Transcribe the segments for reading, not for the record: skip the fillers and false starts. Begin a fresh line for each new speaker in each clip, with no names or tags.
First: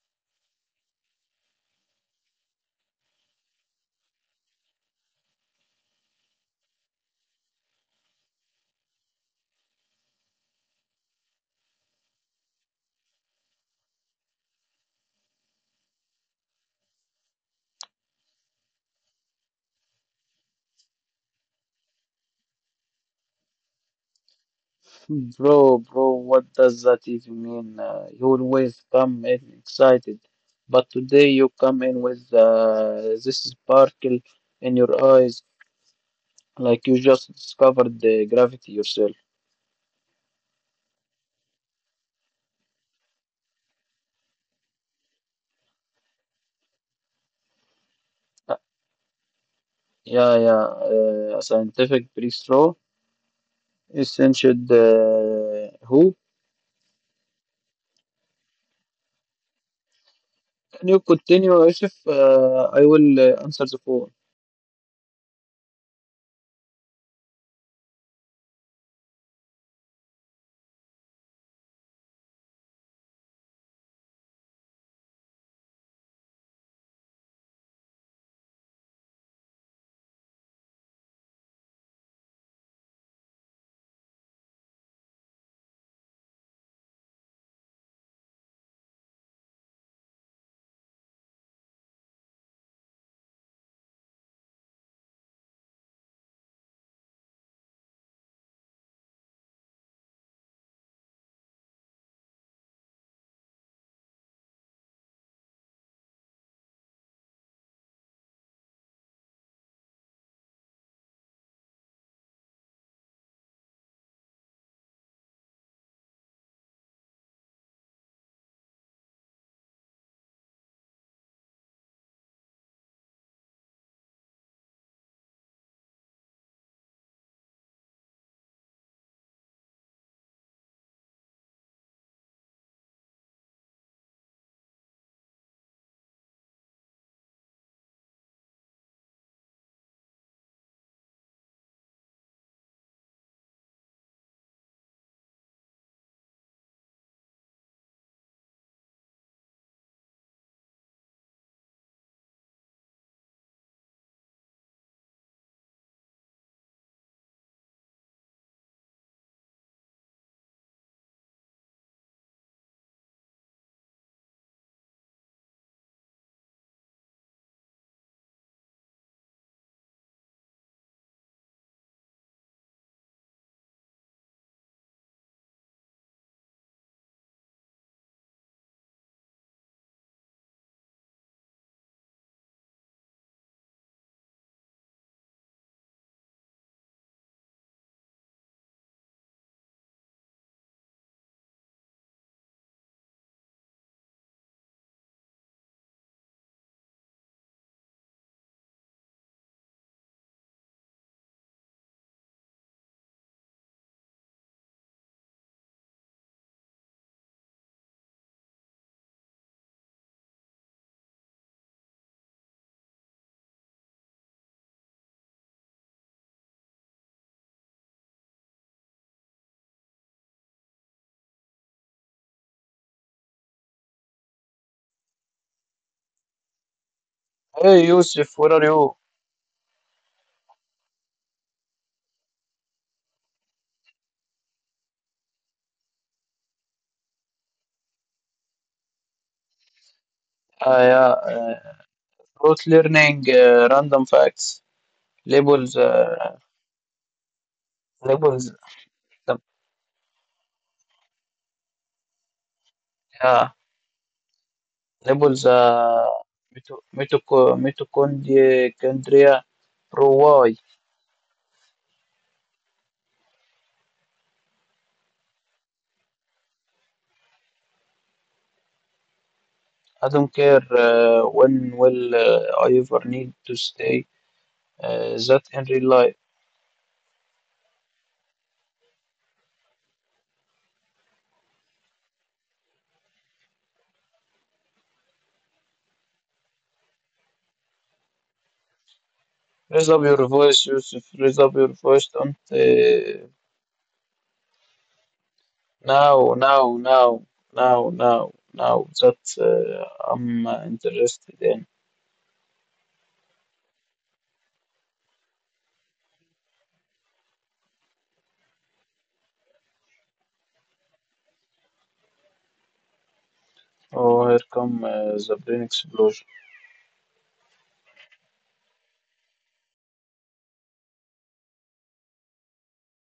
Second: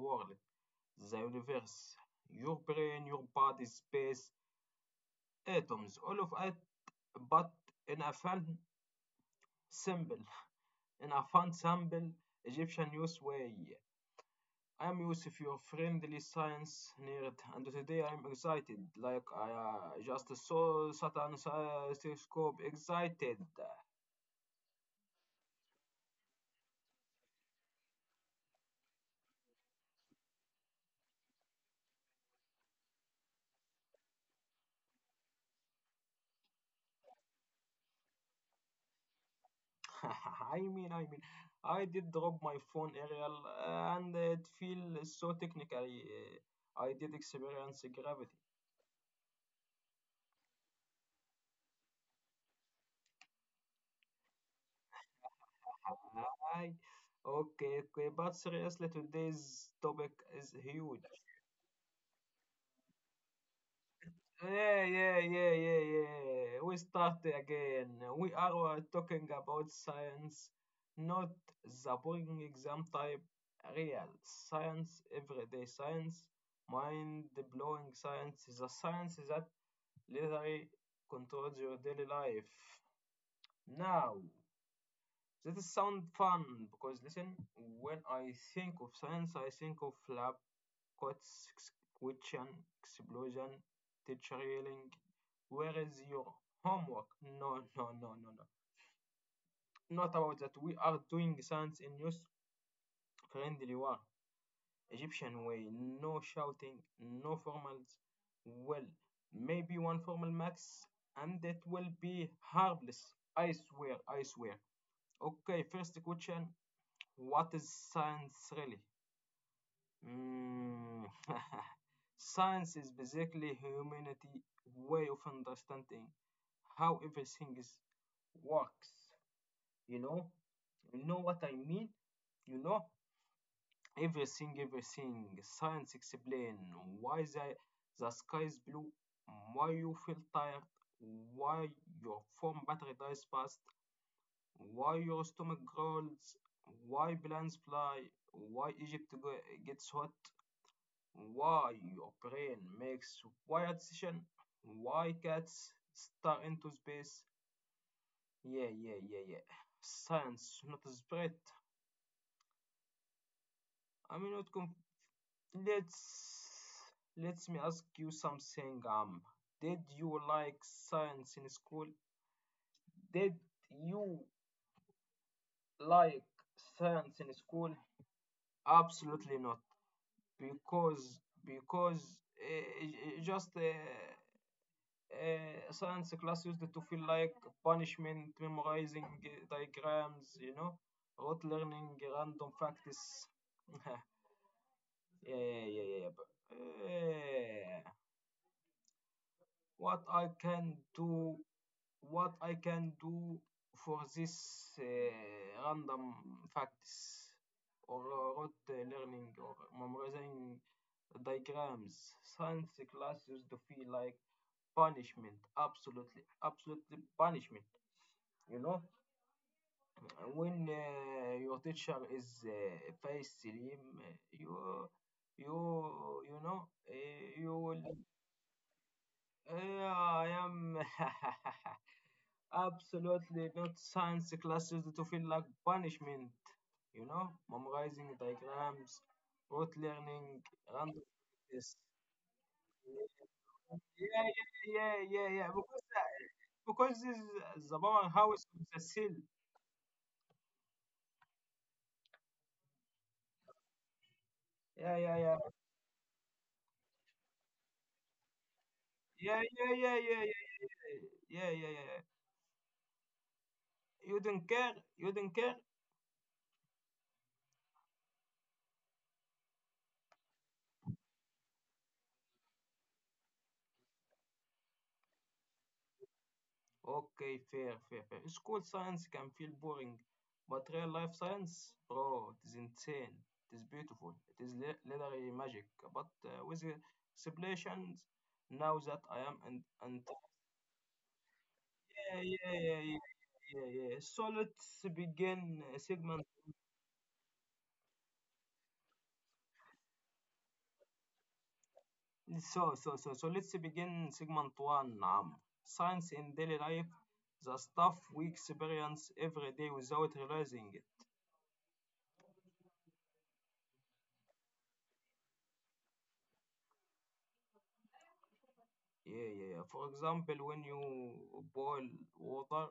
world, the universe, your brain, your body, space, atoms, all of it, but in a fun, simple, in a fun, simple Egyptian news way. I'm Yusuf, your friendly science nerd, and today I'm excited, like I just saw Saturn's telescope. Excited.
Bro, bro, what does that even mean? You always come in excited, but today you come in with this sparkle in your eyes, like you just discovered the gravity yourself.
I mean, I did drop my phone aerial, and it feels so technically. I did experience
Uh,
gravity.
yeah, yeah, a scientific pre essential who?
I, okay, okay, but seriously, today's topic
Can you
is huge.
continue, Yusuf? I will answer the phone.
Yeah, yeah, yeah, yeah, yeah. We start again. We are talking about science, not the boring exam type. Real science, everyday science, mind blowing science, the science that literally controls your daily life. Now, that is sound fun because listen, when I think of science, I think of lab coats, question, explosion, teacher yelling, where is your homework? No, no, no, no, no. Not about that. We are doing science in use friendly war, Egyptian way. No shouting, no formals. Well, maybe one formal max, and it will be harmless. I swear, I swear. Okay, first question. What is science really? Mm. Science is basically humanity way of understanding how everything is works. You know, you know what I mean. You know everything, everything. Science explain why the sky is blue, why you feel tired, why your phone battery dies fast, why your stomach growls? Why plants fly? Why Egypt gets hot? Why your brain makes wired decision? Why cats star into space? Yeah, yeah, yeah, yeah. Science, not spread. I mean, not conf- let's let me ask you something. Did you like science in school? Did you like science in school? Absolutely not. because because just science class used to feel like punishment, memorizing diagrams, rote learning, random facts. yeah, yeah, yeah, yeah. But, uh, what I can do what I can do for this random facts or rote learning or memorizing diagrams. Science class used to feel like punishment, absolutely, absolutely punishment. You know, when your teacher is face Selim, you you know
Hey,
you will
Yusuf, where are you?
I am. Absolutely not science classes to feel like punishment. You know, memorizing diagrams, rote learning,
Yeah,
random practice.
about learning random
Yeah,
facts,
yeah, yeah, yeah,
labels.
yeah. Yeah. Because this is the
Labels,
powerhouse of the
um,
seal.
yeah, labels,
Yeah, yeah, yeah,
mitochondria
yeah,
pro
yeah, yeah, yeah,
why.
yeah, yeah, yeah. Yeah. Yeah. You don't care. You don't care.
I don't care when will I ever need to stay that in real life.
Okay, fair, fair, fair. School science can feel boring, but real life science, bro, it is insane. It is beautiful. It is literally magic. But with the explanations, now that I am
Raise up
and
your
and
voice, Yusuf. Raise up your voice. Don't
yeah, yeah, yeah, yeah, yeah, yeah. So let's begin
Now,
segment.
now, now, now, now, now, that I'm interested in.
So let's begin segment one. Science in daily life, the stuff we experience every day without realizing.
Oh, here come the brain explosion.
Yeah, yeah, yeah. For example, when you boil water,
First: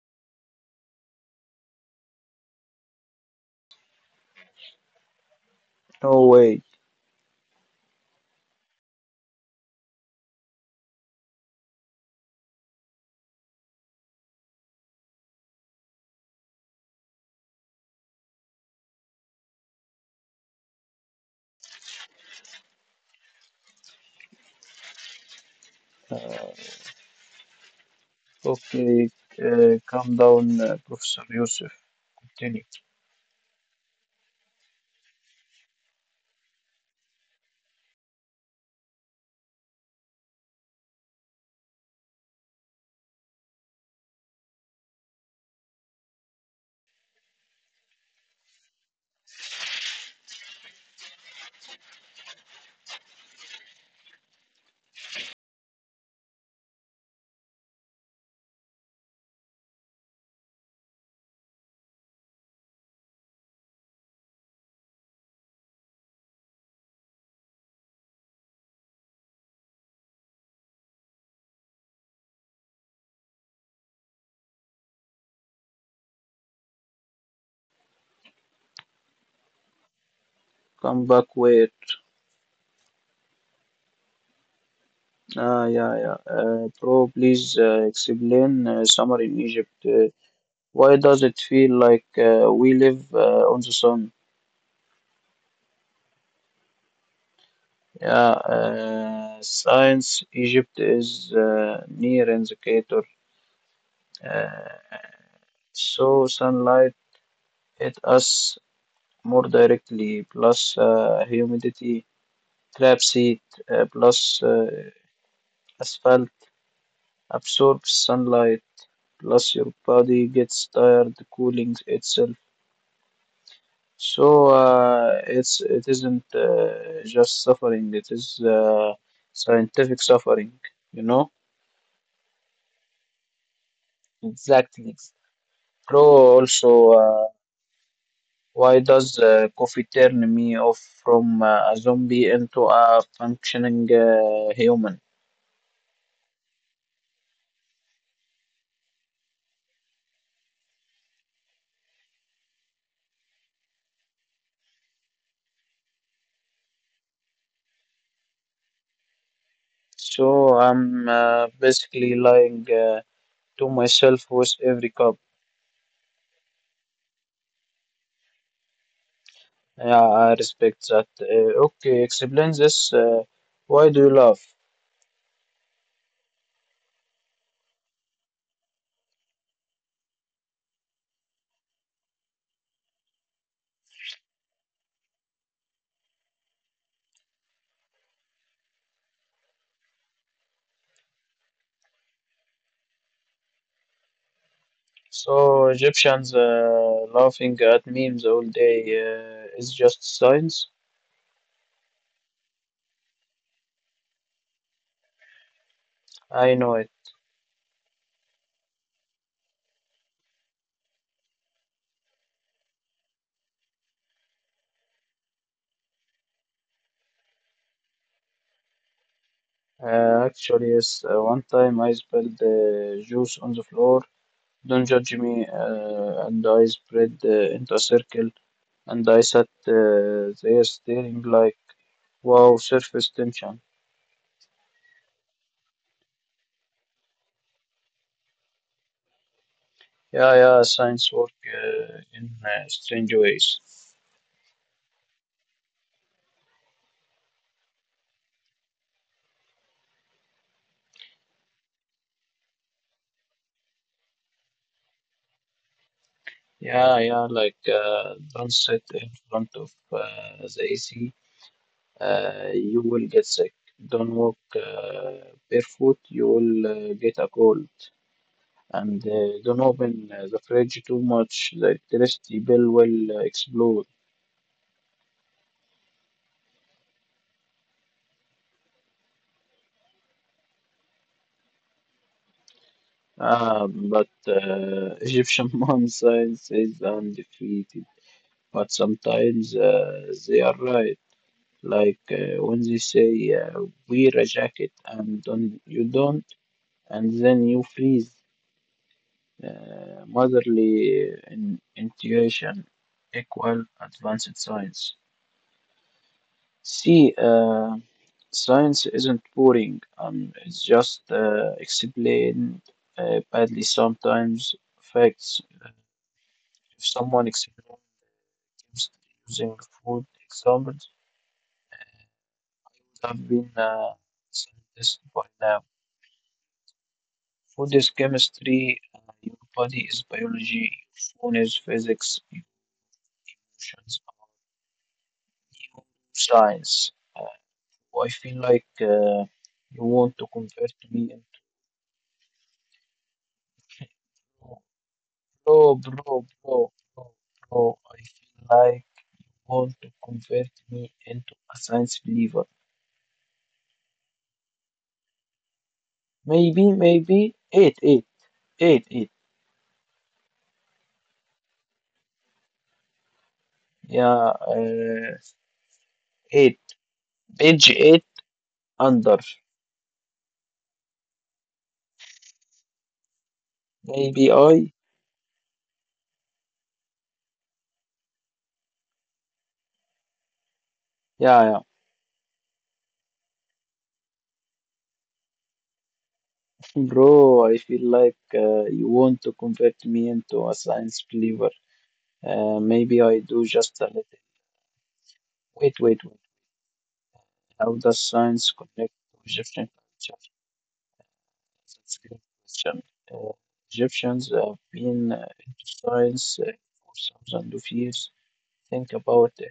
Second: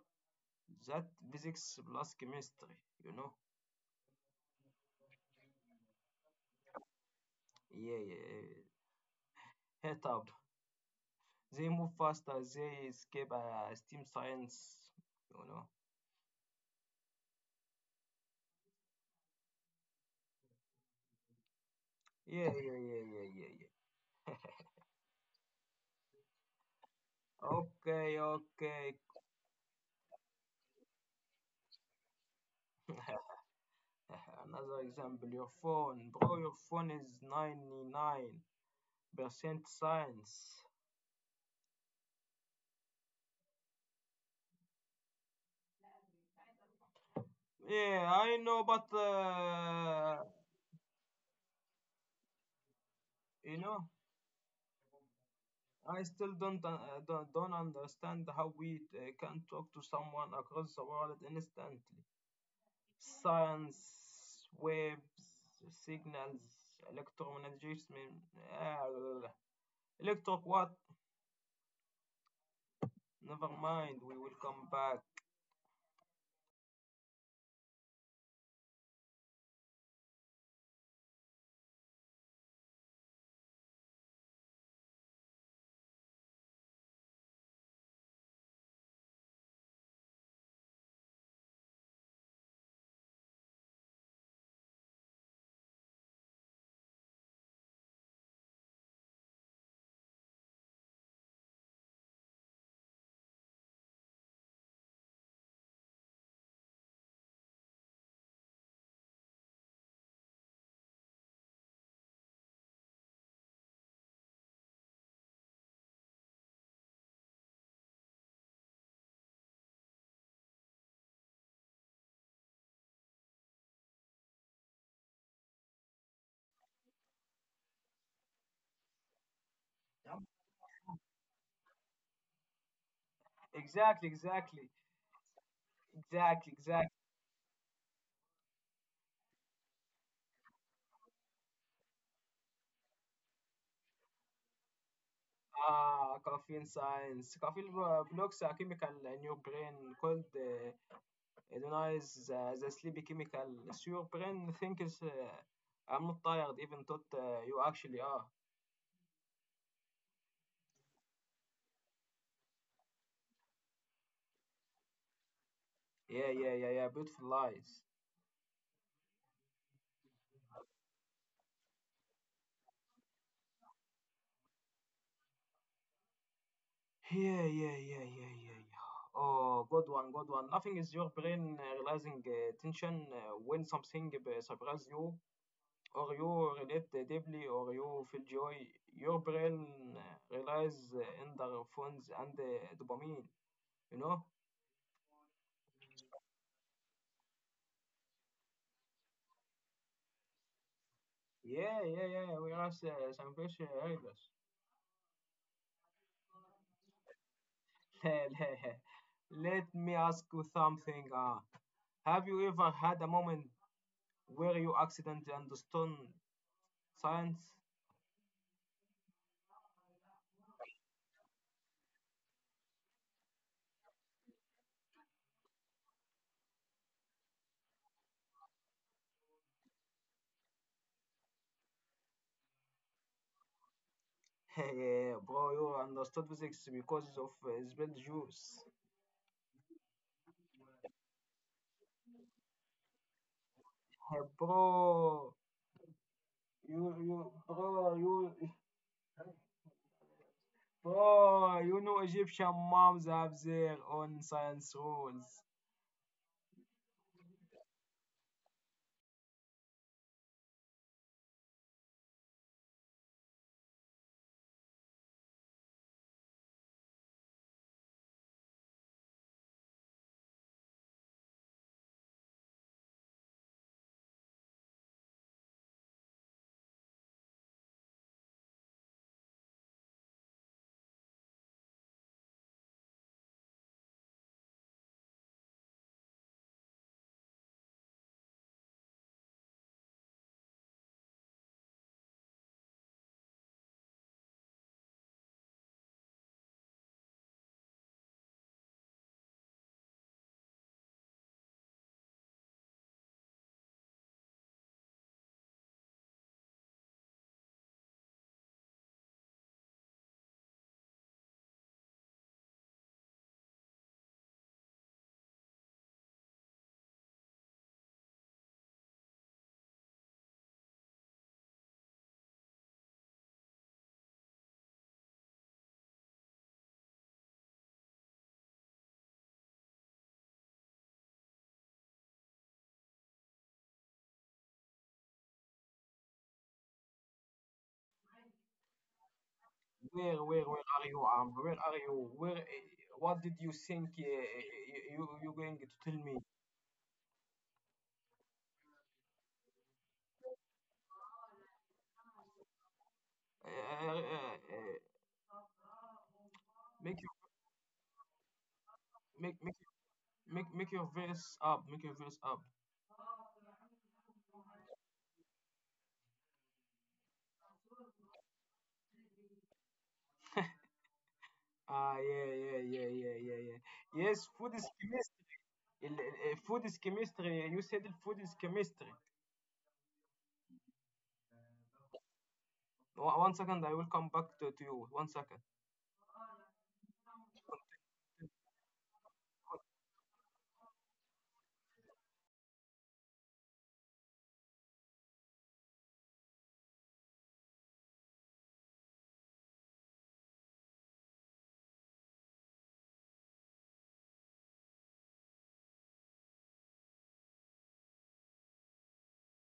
that physics plus chemistry, you know?
No way.
Yeah, yeah, yeah. Head up. They move faster, they escape steam science, you know? Yeah, yeah, yeah, yeah, yeah, yeah. Yeah.
Uh,
Okay, okay.
Okay, calm down, Professor Yusuf. Continue.
Another example, your phone. Bro, your phone is 99% science. Yeah, I know, but you know, I still don't don't understand how we can talk to someone across the world instantly. Science, waves, signals, electromagnetism, uh, electric what? Never mind. We will come back.
Come back, wait. Ah, yeah, yeah. Bro, please explain summer in Egypt. Why does it feel like we live on the sun? Yeah, science Egypt is near an equator, uh, so sunlight hit us more directly, plus humidity, traps heat, plus asphalt absorbs sunlight, plus your body gets tired cooling itself. So it isn't just suffering; it is scientific suffering. You know.
Exactly, exactly,
Exactly. Bro,
exactly,
also,
exactly.
why does coffee turn me off from a zombie into a functioning human?
Ah, caffeine science. Caffeine blocks a chemical in your brain called Denies the sleepy chemical. So your brain thinks I'm not tired, even though you actually are.
So I'm basically lying to myself with every cup.
Yeah, yeah, yeah, yeah. Beautiful lies.
Yeah, I respect that. Okay, explain this. Why do you laugh?
Yeah, yeah, yeah, yeah, yeah, yeah. Oh, good one, good one. Nothing is your brain realizing tension when something surprises you, or you relate deeply, or you feel joy. Your brain realizes endorphins and dopamine, you know?
So Egyptians laughing at memes all day is just science.
Yeah, yeah, yeah. We are some fish elders.
I know it.
Let me ask you something. Have you ever had a moment where you accidentally understood science?
Actually, yes. One time I spilled juice on the floor. Don't judge me. And I spread into a circle, and I sat there staring like, wow, surface tension.
Hey, bro, you understood physics because of spilled juice.
Yeah, yeah, science work in strange ways.
Hey, bro, you, you, bro, you, bro, you know Egyptian moms have their own science rules.
Yeah, yeah, like don't sit in front of the AC. You will get sick. Don't walk barefoot. You will get a cold. And don't open the fridge too much. The electricity bill will explode. Ah, but Egyptian mom science is undefeated. But sometimes they are right. Like when they say wear a jacket and don't you don't. And then you freeze motherly in intuition equal advanced science. See, science isn't boring, it's just explained badly sometimes. Facts, if someone explains using food examples, I have been scientist by now. Food is chemistry, your body is biology, your phone is physics, your emotions science. I feel like you want to
Where
convert
are you,
me into
Amr? Where are you? Where? What did you think
bro,
you you going to
bro,
tell me?
bro, bro, bro. I feel like you want to convert me into a science believer.
Uh, uh,
Maybe,
Make your
maybe eight, eight, eight, eight.
make make make your verse up. Make your verse up.
Yeah, eight. Page eight under.
Ah, yeah, yeah, yeah, yeah, yeah, yeah, Yes,
Maybe
food is
I.
chemistry. Food is chemistry. You said it, food is chemistry.
Yeah,
1 second, I will come back to you. 1 second.
yeah. Bro, I feel like you want to convert me into a science believer. Maybe I do just a little. Wait, wait, wait. How does science connect to Egyptian culture? That's a great question. Uh, Egyptians have been into science for thousands of years. Think about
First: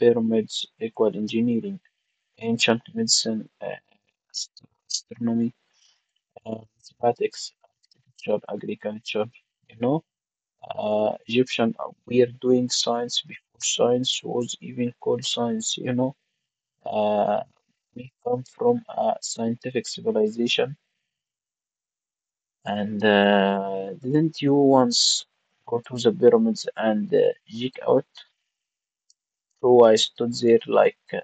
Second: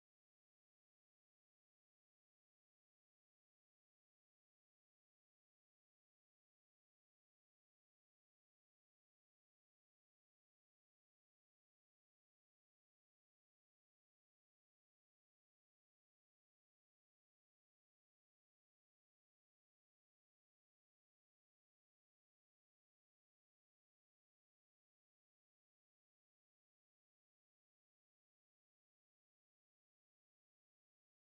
pyramids, equal engineering, ancient medicine, ast- astronomy, mathematics, architecture, agriculture. You know, Egyptian were doing science before science was even called science. You know, uh, we come from a scientific civilization. And didn't you once go to the pyramids and geek out? So I stood there like,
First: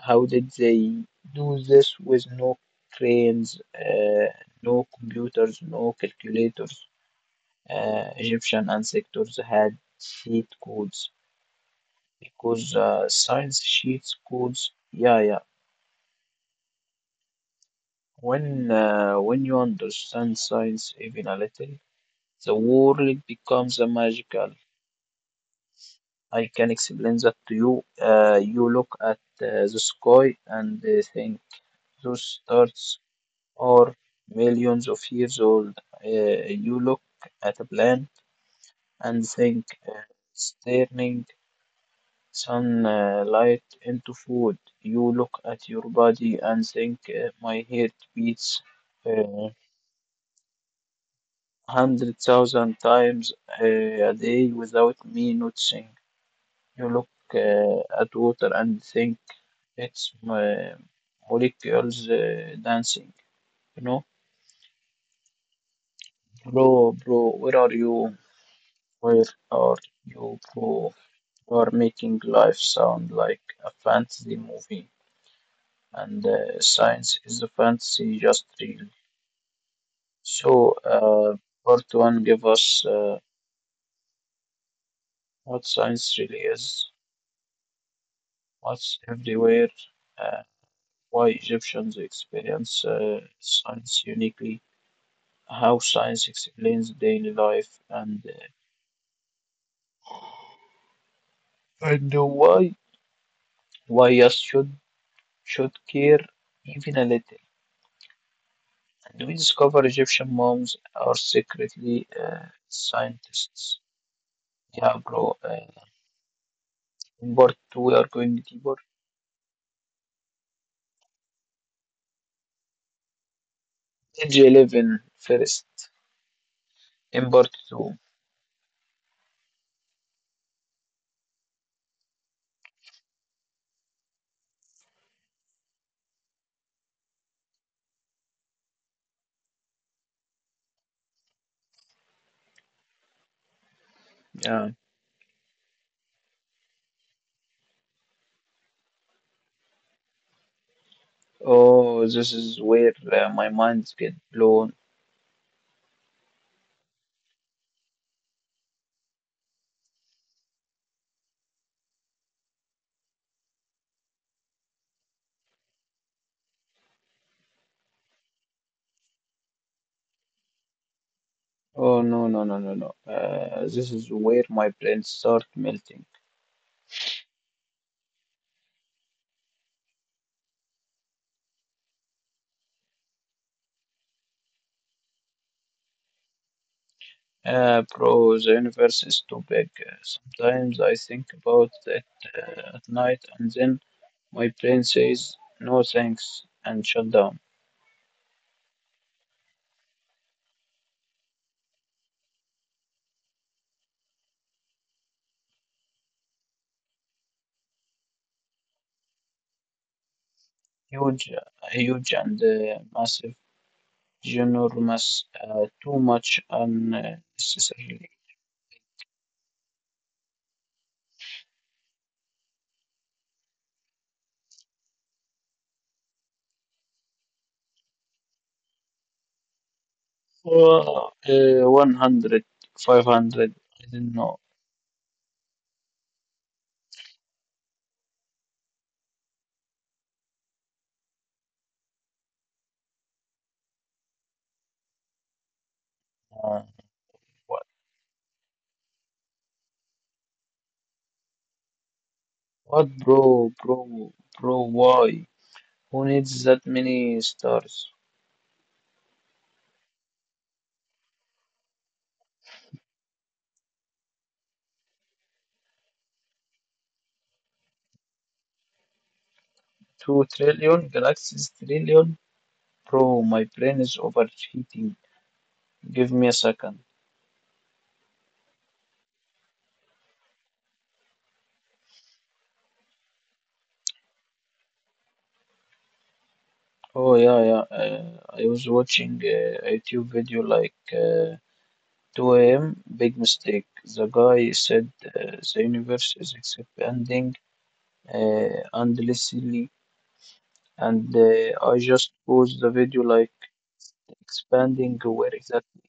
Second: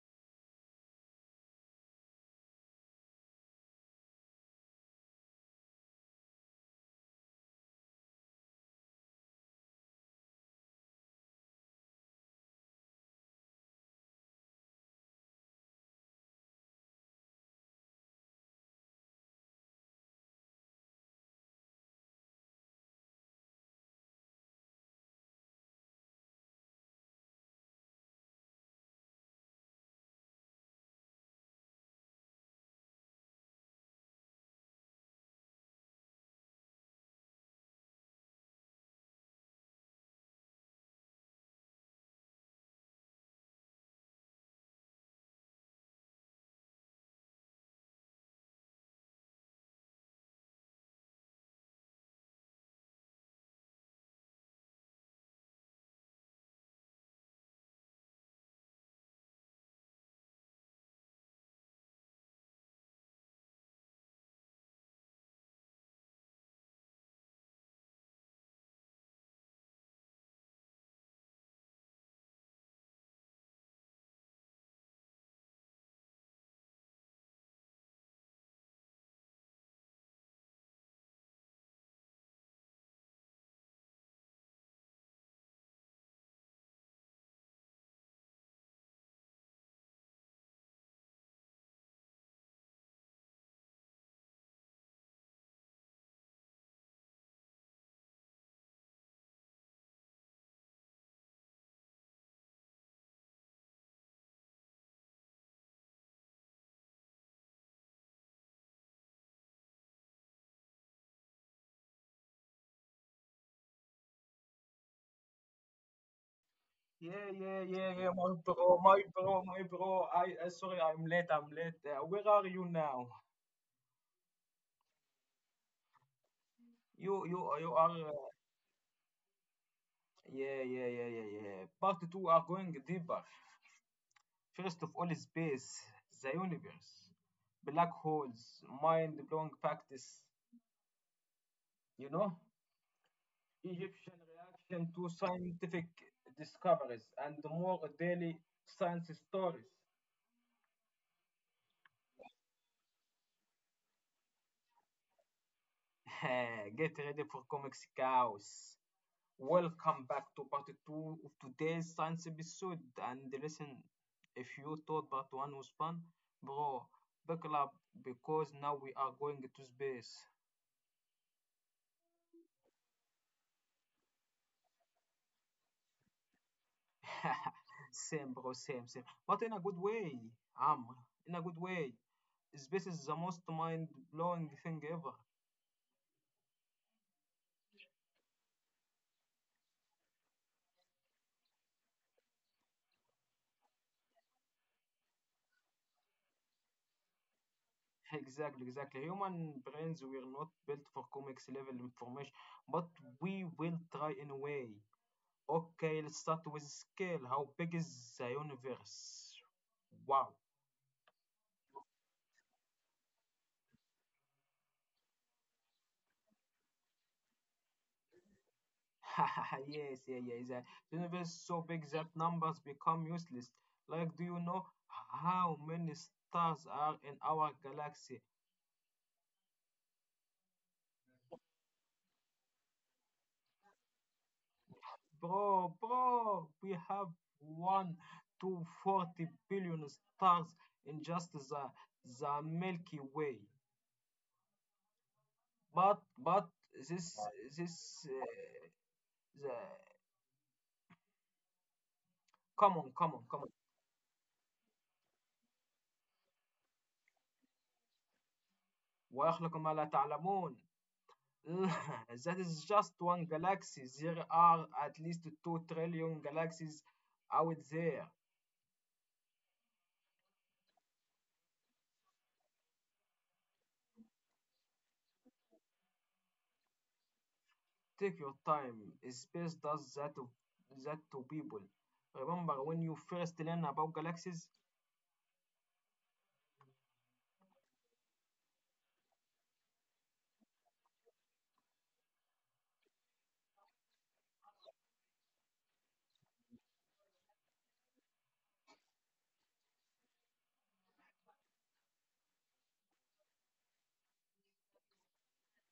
how did they do this with no cranes, no computers, no calculators? Egyptian ancestors had sheet codes because science sheets codes. Yeah, yeah. When you understand science even a little, the world becomes a magical. I can explain that to you. You look at the sky and think those stars are millions of years old. You look at a plant and think it's turning sunlight into food. You look at your body and think my heart beats uh, 100,000 times uh, a day without me noticing. You look at water and think it's molecules dancing, you know? Bro, bro, where are you? Where are you, bro? You are making life sound like a fantasy movie, and science is a fantasy just real. So, part one, give us what science really is, what's everywhere, uh, why Egyptians experience science uniquely how science explains daily life and why us should care even a little. And we discover Egyptian moms are secretly scientists. Yeah, bro. Uh,
Yeah,
in part
yeah,
two,
yeah,
we are
yeah.
going deeper.
My bro. I sorry, I'm late. I'm late. Where are you now?
Page 11 first.
You
In
you
part
you are.
two.
Yeah, yeah, yeah, yeah, yeah. Part two are going deeper. First of all, space, the universe, black holes, mind blowing practice, you know, Egyptian
Yeah.
reaction to scientific discoveries, and more daily science stories.
Oh, this is where my minds get blown.
Get ready for comics chaos. Welcome back to part two of today's science episode. And listen, if you thought part one was fun, bro, buckle up because now we are going to space.
Oh, no, no, no, no, no. This is where my brain start melting.
Same, bro, same. But in a good way, Amr. In a good way. Space is the most mind-blowing thing ever.
Bro, the universe is too big. Sometimes I think about it at night, and then my brain says no thanks and shut down.
Exactly, exactly. Human brains were not built for comics level information, but we will try anyway. Okay, let's start with scale. How big is the universe? Wow.
Huge and massive, ginormous, too much unnecessarily.
yes, yeah, yeah. Yeah. The universe is so big that numbers become useless. Like, do you know how many stars are in our galaxy?
Well, 100, 500. I don't know.
Bro, bro, we have one to 40 billion stars in just the Milky Way. But
Uh,
this
what,
this the come
what,
on, come on come
bro,
on.
bro, bro, why? Who needs that many stars?
ويخلق ما لا تعلمون. That is just one galaxy. There are at least 2 trillion galaxies out there.
2 trillion galaxies, trillion? Bro, my brain is overheating. Give me a second.
Take your time. Space does that that to people. Remember when you first learn about galaxies?
Oh yeah, yeah. I was watching a YouTube video like 2 a.m. Big mistake. The guy said the universe is expanding endlessly, and I just paused the video like expanding where exactly?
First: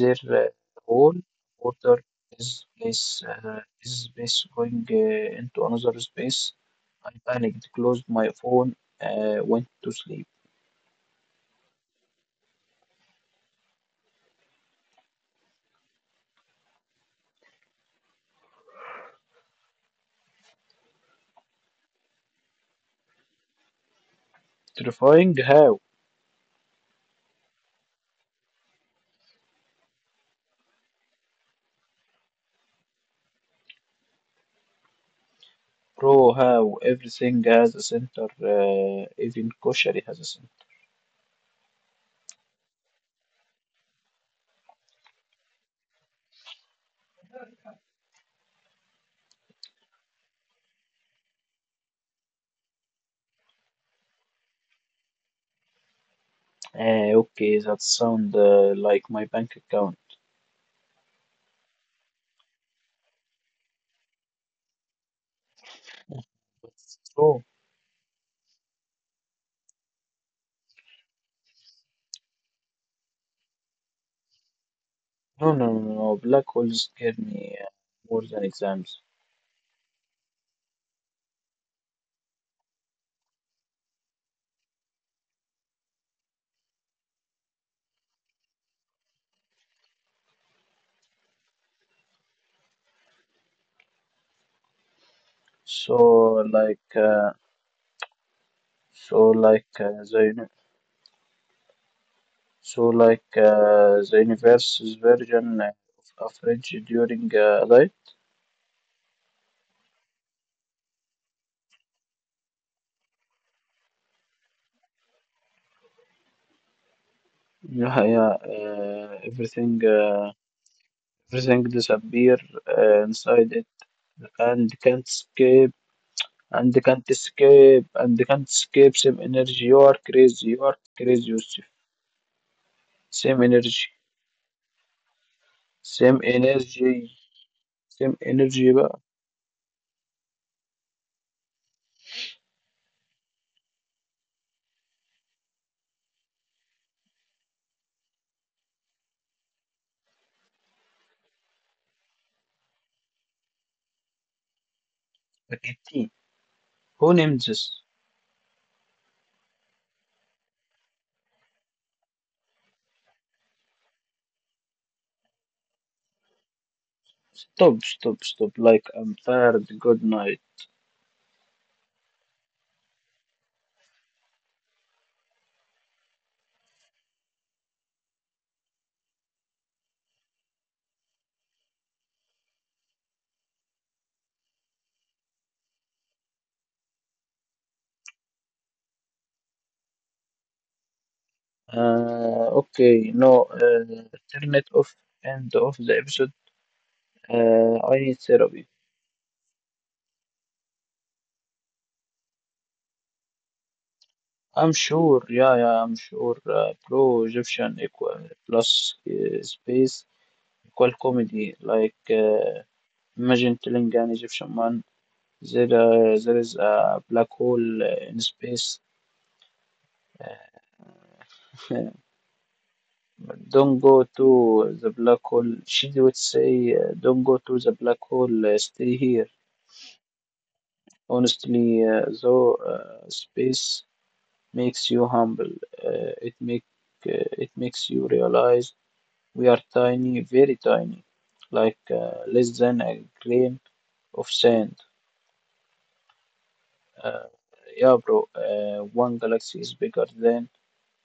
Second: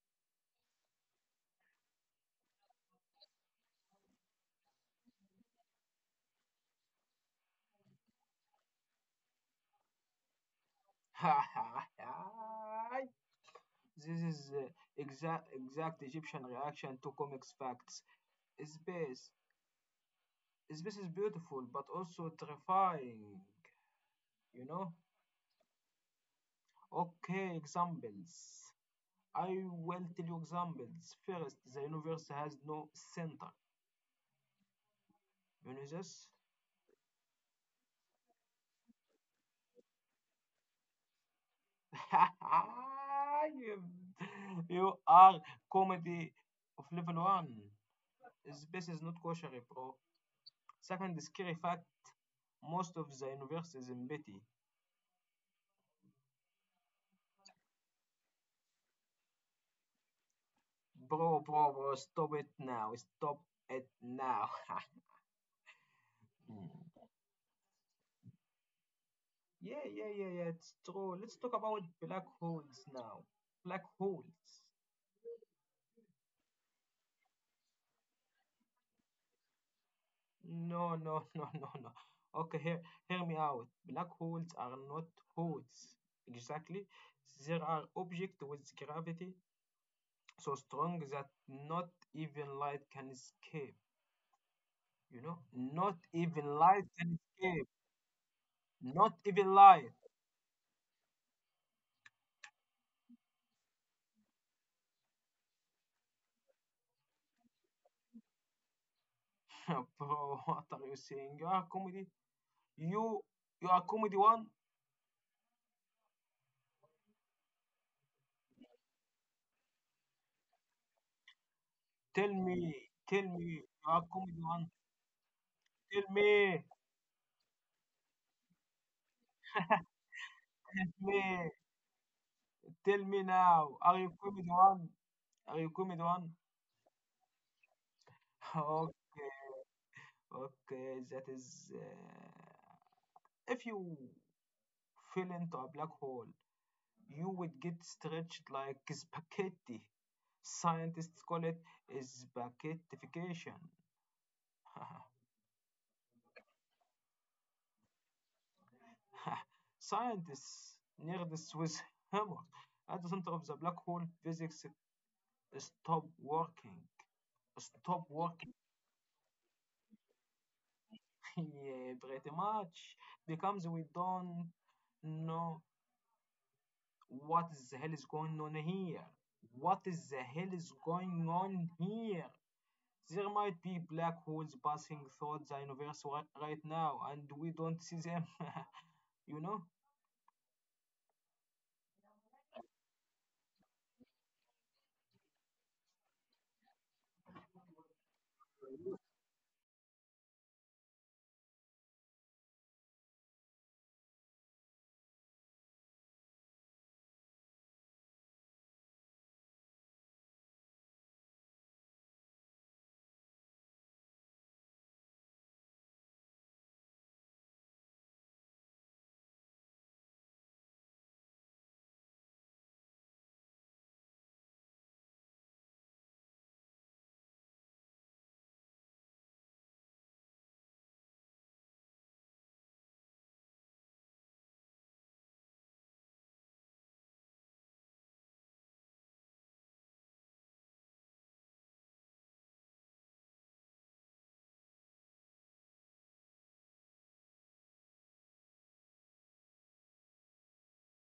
Their whole water is place is space going into another space. I panicked, closed my phone, went to sleep.
Ha ha ha! This is the exact Egyptian reaction to comics facts. Space. Space is beautiful but also terrifying, you know?
Terrifying how,
Okay, examples. I will tell you examples. First, the universe has no center. You know this?
bro, how everything has a center, even kosher has a center.
you, you are comedy of level one. Space is not kosher, bro. Second, scary fact most of the universe is in pity.
Okay, that sound like my bank account.
Bro, bro, bro, stop it now. Stop it now.
But true.
yeah, yeah, yeah, yeah, it's true. Let's talk about black holes now. Black holes.
No, no, no, no. Black holes scare me more than exams.
No, no, no, no, no. Okay, hear me out. Black holes are not holes. Exactly. There are objects with gravity so strong that not even light can escape. You know, not even
So,
light
like,
can
uh,
escape. Not
so
even
like
light.
uh, the universe is version of average during life.
Bro, what are you saying? You are comedy. You you are comedy one.
Yeah, yeah. Everything
Tell
disappear
me, tell me.
inside
You
it,
are comedy one.
and can't escape,
Tell me,
and can't escape, and can't escape. Same energy. You are crazy. You are
tell
crazy,
me.
Yusuf.
Tell me
Same energy.
now. Are you comedy one? Are you comedy
Same
one?
energy. Same energy. But
Okay, okay. That is. If you fell into a black hole, you would get stretched like spaghetti. Scientists call it spaghettification.
أكيد. Who named this?
Scientists near nerds with humor. At the center of the black hole, physics stop working.
Stop,
Stop
stop,
working.
stop. Like I'm tired. Good night.
Yeah, pretty much. Because we don't know what the hell is going on here. What is the hell is going on here? There might be black holes passing through the universe right now, and we don't see them. you know?
Okay, no, turn it off and off the episode. I need therapy. I'm sure, yeah, yeah, I'm sure. Pro Egyptian equal plus space equal comedy. Like, imagine telling an Egyptian man there is a black hole in space. Don't go to the black hole. She would say, don't go to the black hole, stay here. Honestly, though, space makes you humble. Uh, it make it makes you realize we are tiny, very tiny, like less than a grain of sand. Uh, yeah, bro. One galaxy is bigger than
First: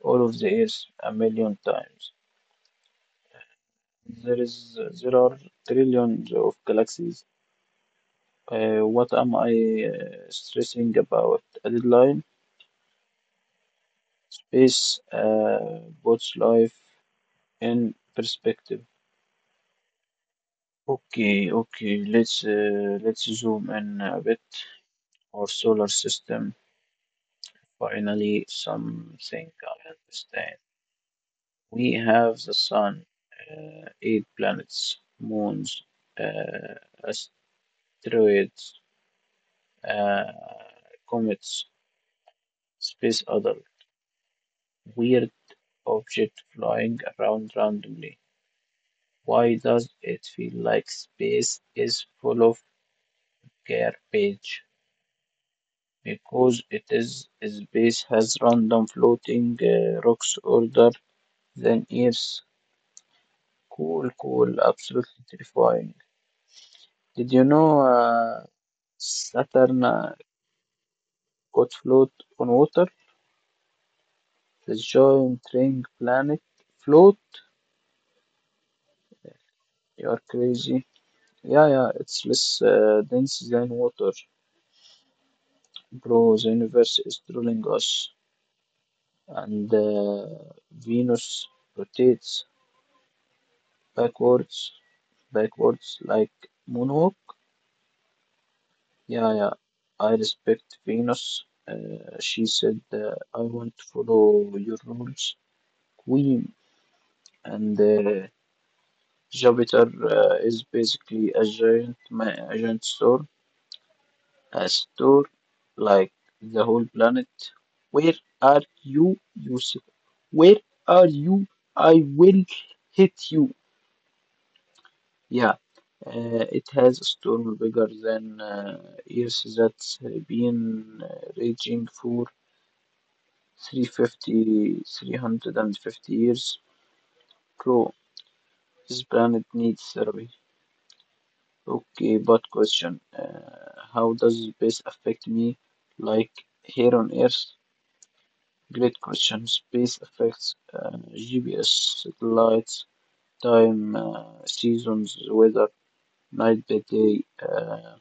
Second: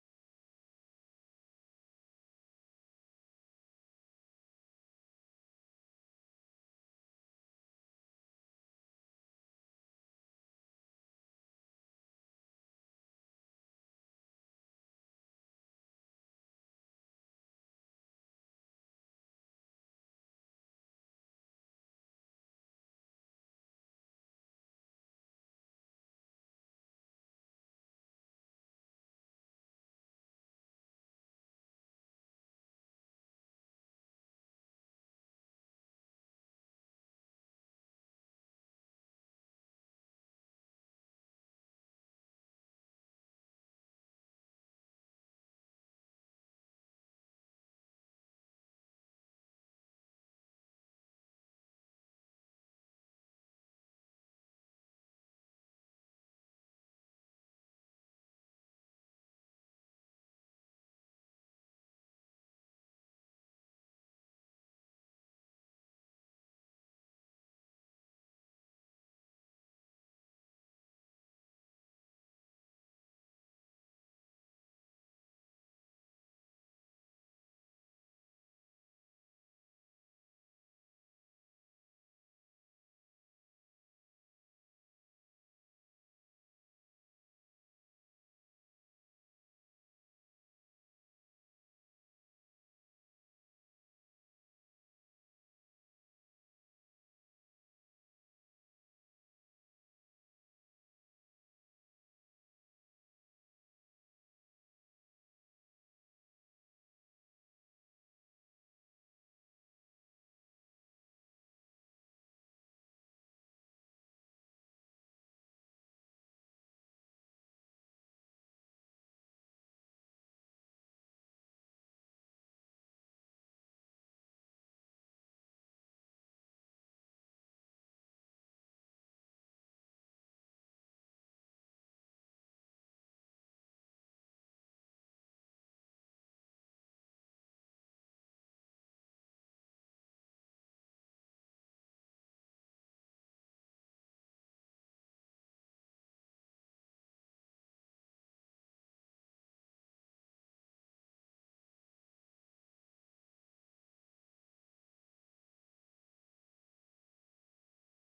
all of the Earth a million times. There are trillions of galaxies. What am I stressing about? A deadline? Space puts life in perspective. Okay, okay. Let's zoom in a bit. Our solar system, finally, something I understand. We have the sun, eight planets, moons, uh, asteroids, uh, comets, space other weird object flying around randomly. Why does it feel like space is full of garbage? Because it is its base has random floating rocks older than Earth. Cool, cool, absolutely terrifying. Did you know Saturn could float on water? The giant ring planet float? You're crazy. Yeah, yeah, it's less dense than water. Bro, the universe is drilling us, and Venus rotates backwards, backwards like moonwalk. Yeah, yeah. I respect Venus. She said, I want to follow your rules, Queen. And Jupiter is basically a giant, a giant star, a star like the whole planet. Where are you, Yusuf? Where are you? I will hit you. Yeah, it has a storm bigger than Earth that's been raging for 350 years. Bro, this planet needs therapy. Okay, but question, how does space affect me? Like here on Earth? Great question. Space affects GPS, satellites, time, seasons, weather, night by day.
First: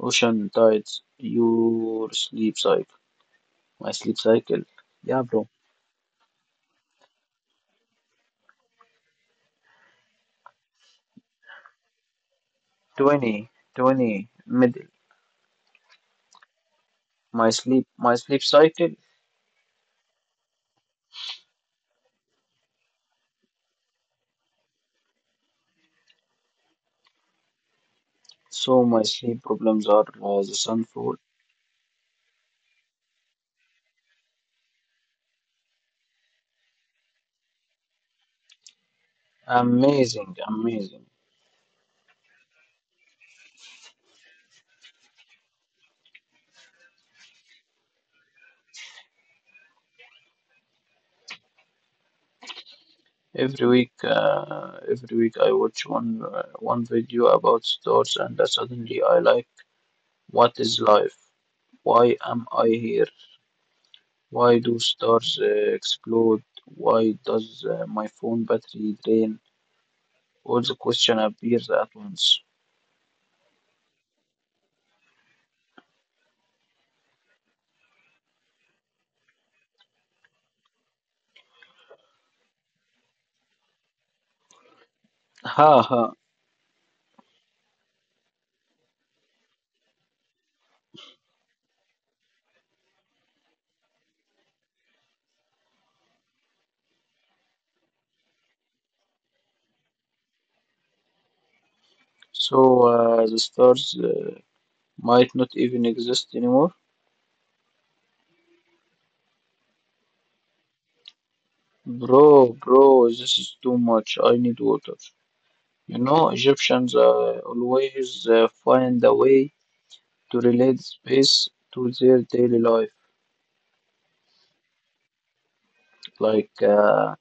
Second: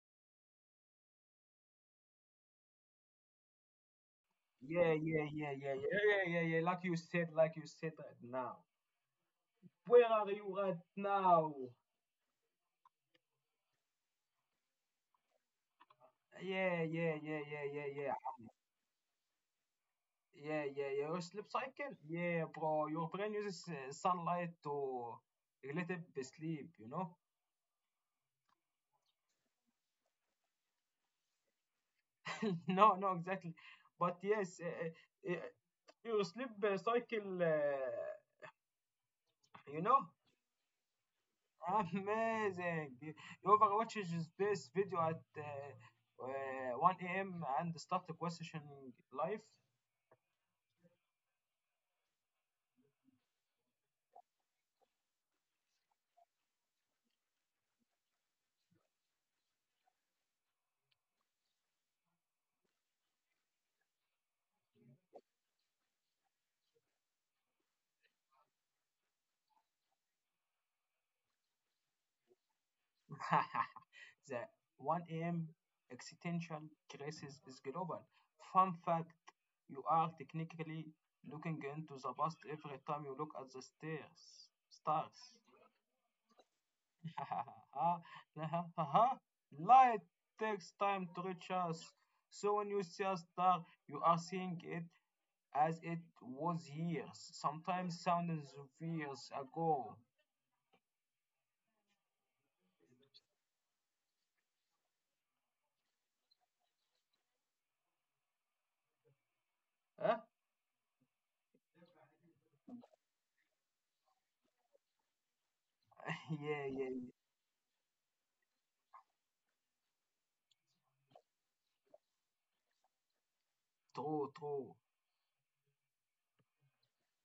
Ocean tides, your sleep cycle, my sleep cycle.
Yeah,
Yeah,
yeah,
bro.
yeah, yeah, yeah, yeah, yeah, yeah. Like you said right now. Where are you right now?
20, 20, middle.
Yeah, yeah, yeah,
My
yeah, yeah,
sleep,
yeah,
my sleep cycle.
yeah, yeah, yeah. Your sleep cycle? Yeah, bro. Your brain uses sunlight to relate it with sleep. You know?
So my sleep problems are the sunfall.
no, no, exactly. But yes, your sleep cycle. You know,
Amazing, amazing.
amazing. You overwatches this video at 1 a.m. and start questioning life.
Every week I watch one video about stars, and suddenly I like, what is life? Why am I here? Why do stars explode? Why does my phone battery drain? All the question appears at once.
The 1 a.m. existential crisis is global. Fun fact you are technically looking into the past every time you look at stars.
Ha ha.
Light takes time to reach us. So when you see a star, you are seeing it as it was years, sometimes thousands of years ago.
So the stars might not even exist anymore?
Huh?
Bro, bro, this is too much. I need water. You know,
yeah, yeah, yeah.
Egyptians always find a way to relate space to their daily life.
True, true.
Like,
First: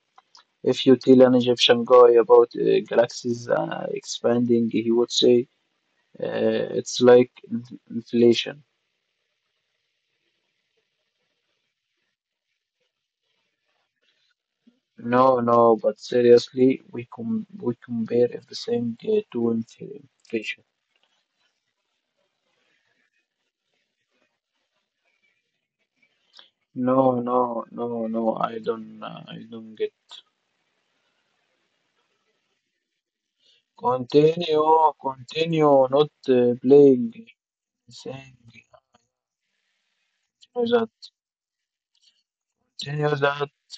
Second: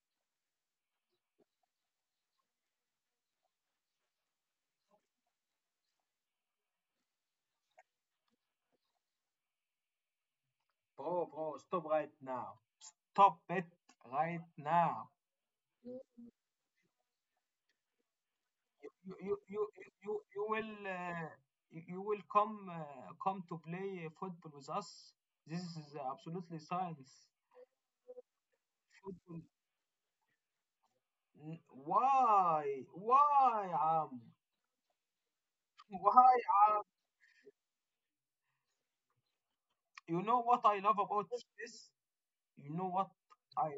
if you tell an Egyptian guy about galaxies expanding, he would say uh, it's like in- inflation.
Bro, bro, stop right now. Stop it right now.
No, no, but seriously, we compare everything to
You
inflation.
will you you will come to play football with us. This is absolutely
No,
science.
no, no, no.
Football.
I don't get.
N- Why? why um
Continue, continue, not
why um
playing. Saying
you know what I
continue that,
love about space? You know what
continue that.
I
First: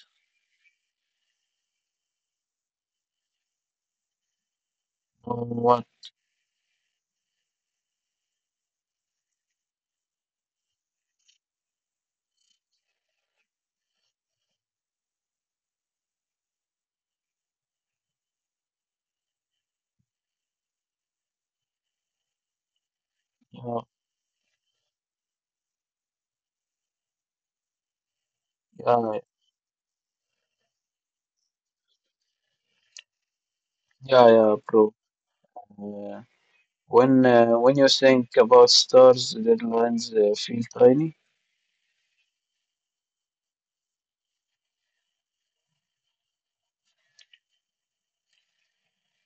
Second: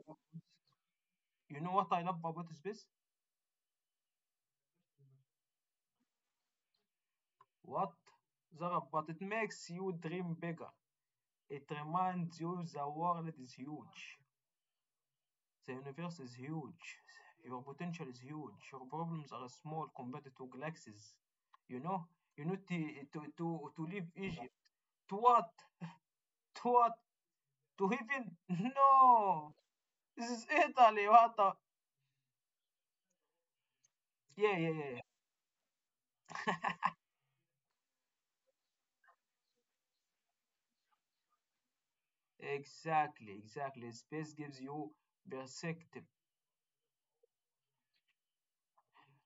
you know what I love about space?
Or what?
What Zara, but it makes you dream bigger. It reminds you the world is huge. The universe is huge. Your potential is huge. Your problems are small compared to galaxies. You know, you need to to to,
Yeah,
to leave Egypt. To what? To what? To heaven?
yeah,
No. This is Italy. What the?
yeah, yeah,
Yeah, yeah,
bro.
yeah.
Uh, when when you think about stars, deadlines feel tiny.
Exactly, exactly. Space gives you perspective.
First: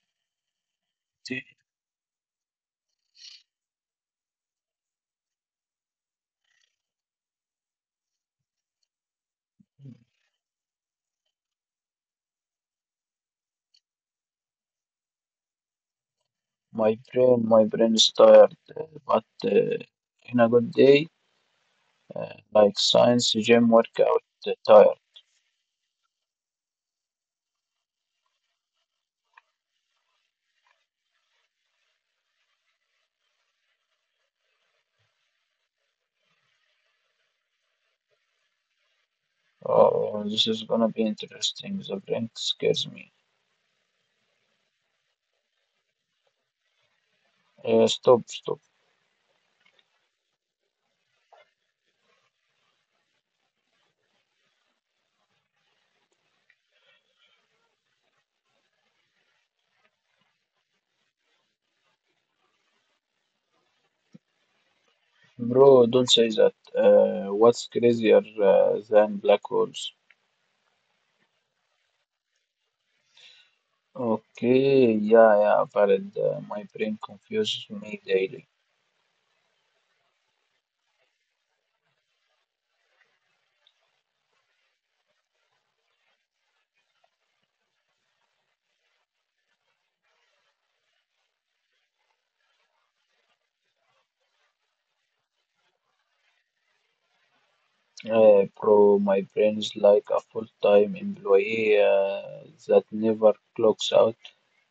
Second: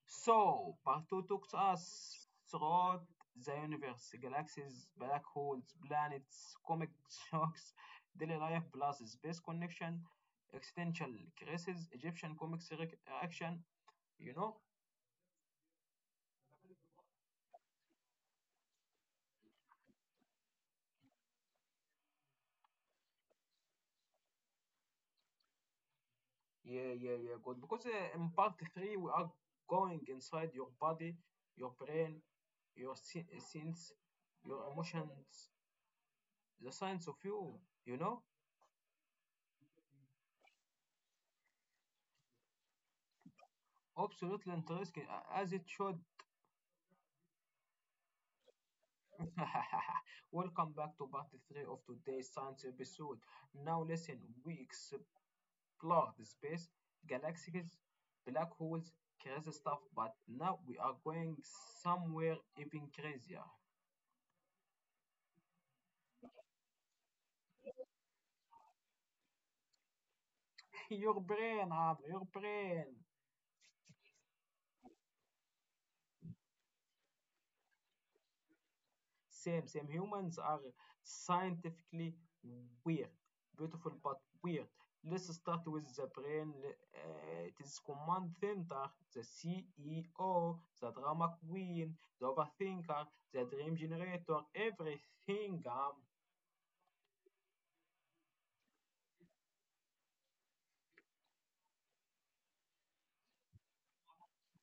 So, part two took us throughout the universe, galaxies, black holes, planets, comic shocks, daily life plus space connection, existential crisis, Egyptian comics reaction. You know?
My brain is tired, but. In a good day uh, like science gym workout attire.
Yeah, yeah, yeah, good. Because in part three, we are going inside your body, your brain, your sense, your emotions, the science of you, you know?
Oh, this is gonna be interesting. The brink scares me.
Absolutely interesting, as it should.
Stop, stop.
Welcome back to part 3 of today's science episode. Now, listen, we explore the space, galaxies, black holes, crazy stuff, but now we are going somewhere even crazier.
Bro, don't say that. What's crazier than black holes?
Your brain, Amr, your brain.
Okay, yeah, yeah, valid. My brain confuses me daily.
Same, same. Humans are scientifically weird, beautiful but weird. Let's start with the brain. It is command center, the CEO, the drama queen, the overthinker, the dream generator, everything.
Bro, my brain's like a full-time employee that never clocks out.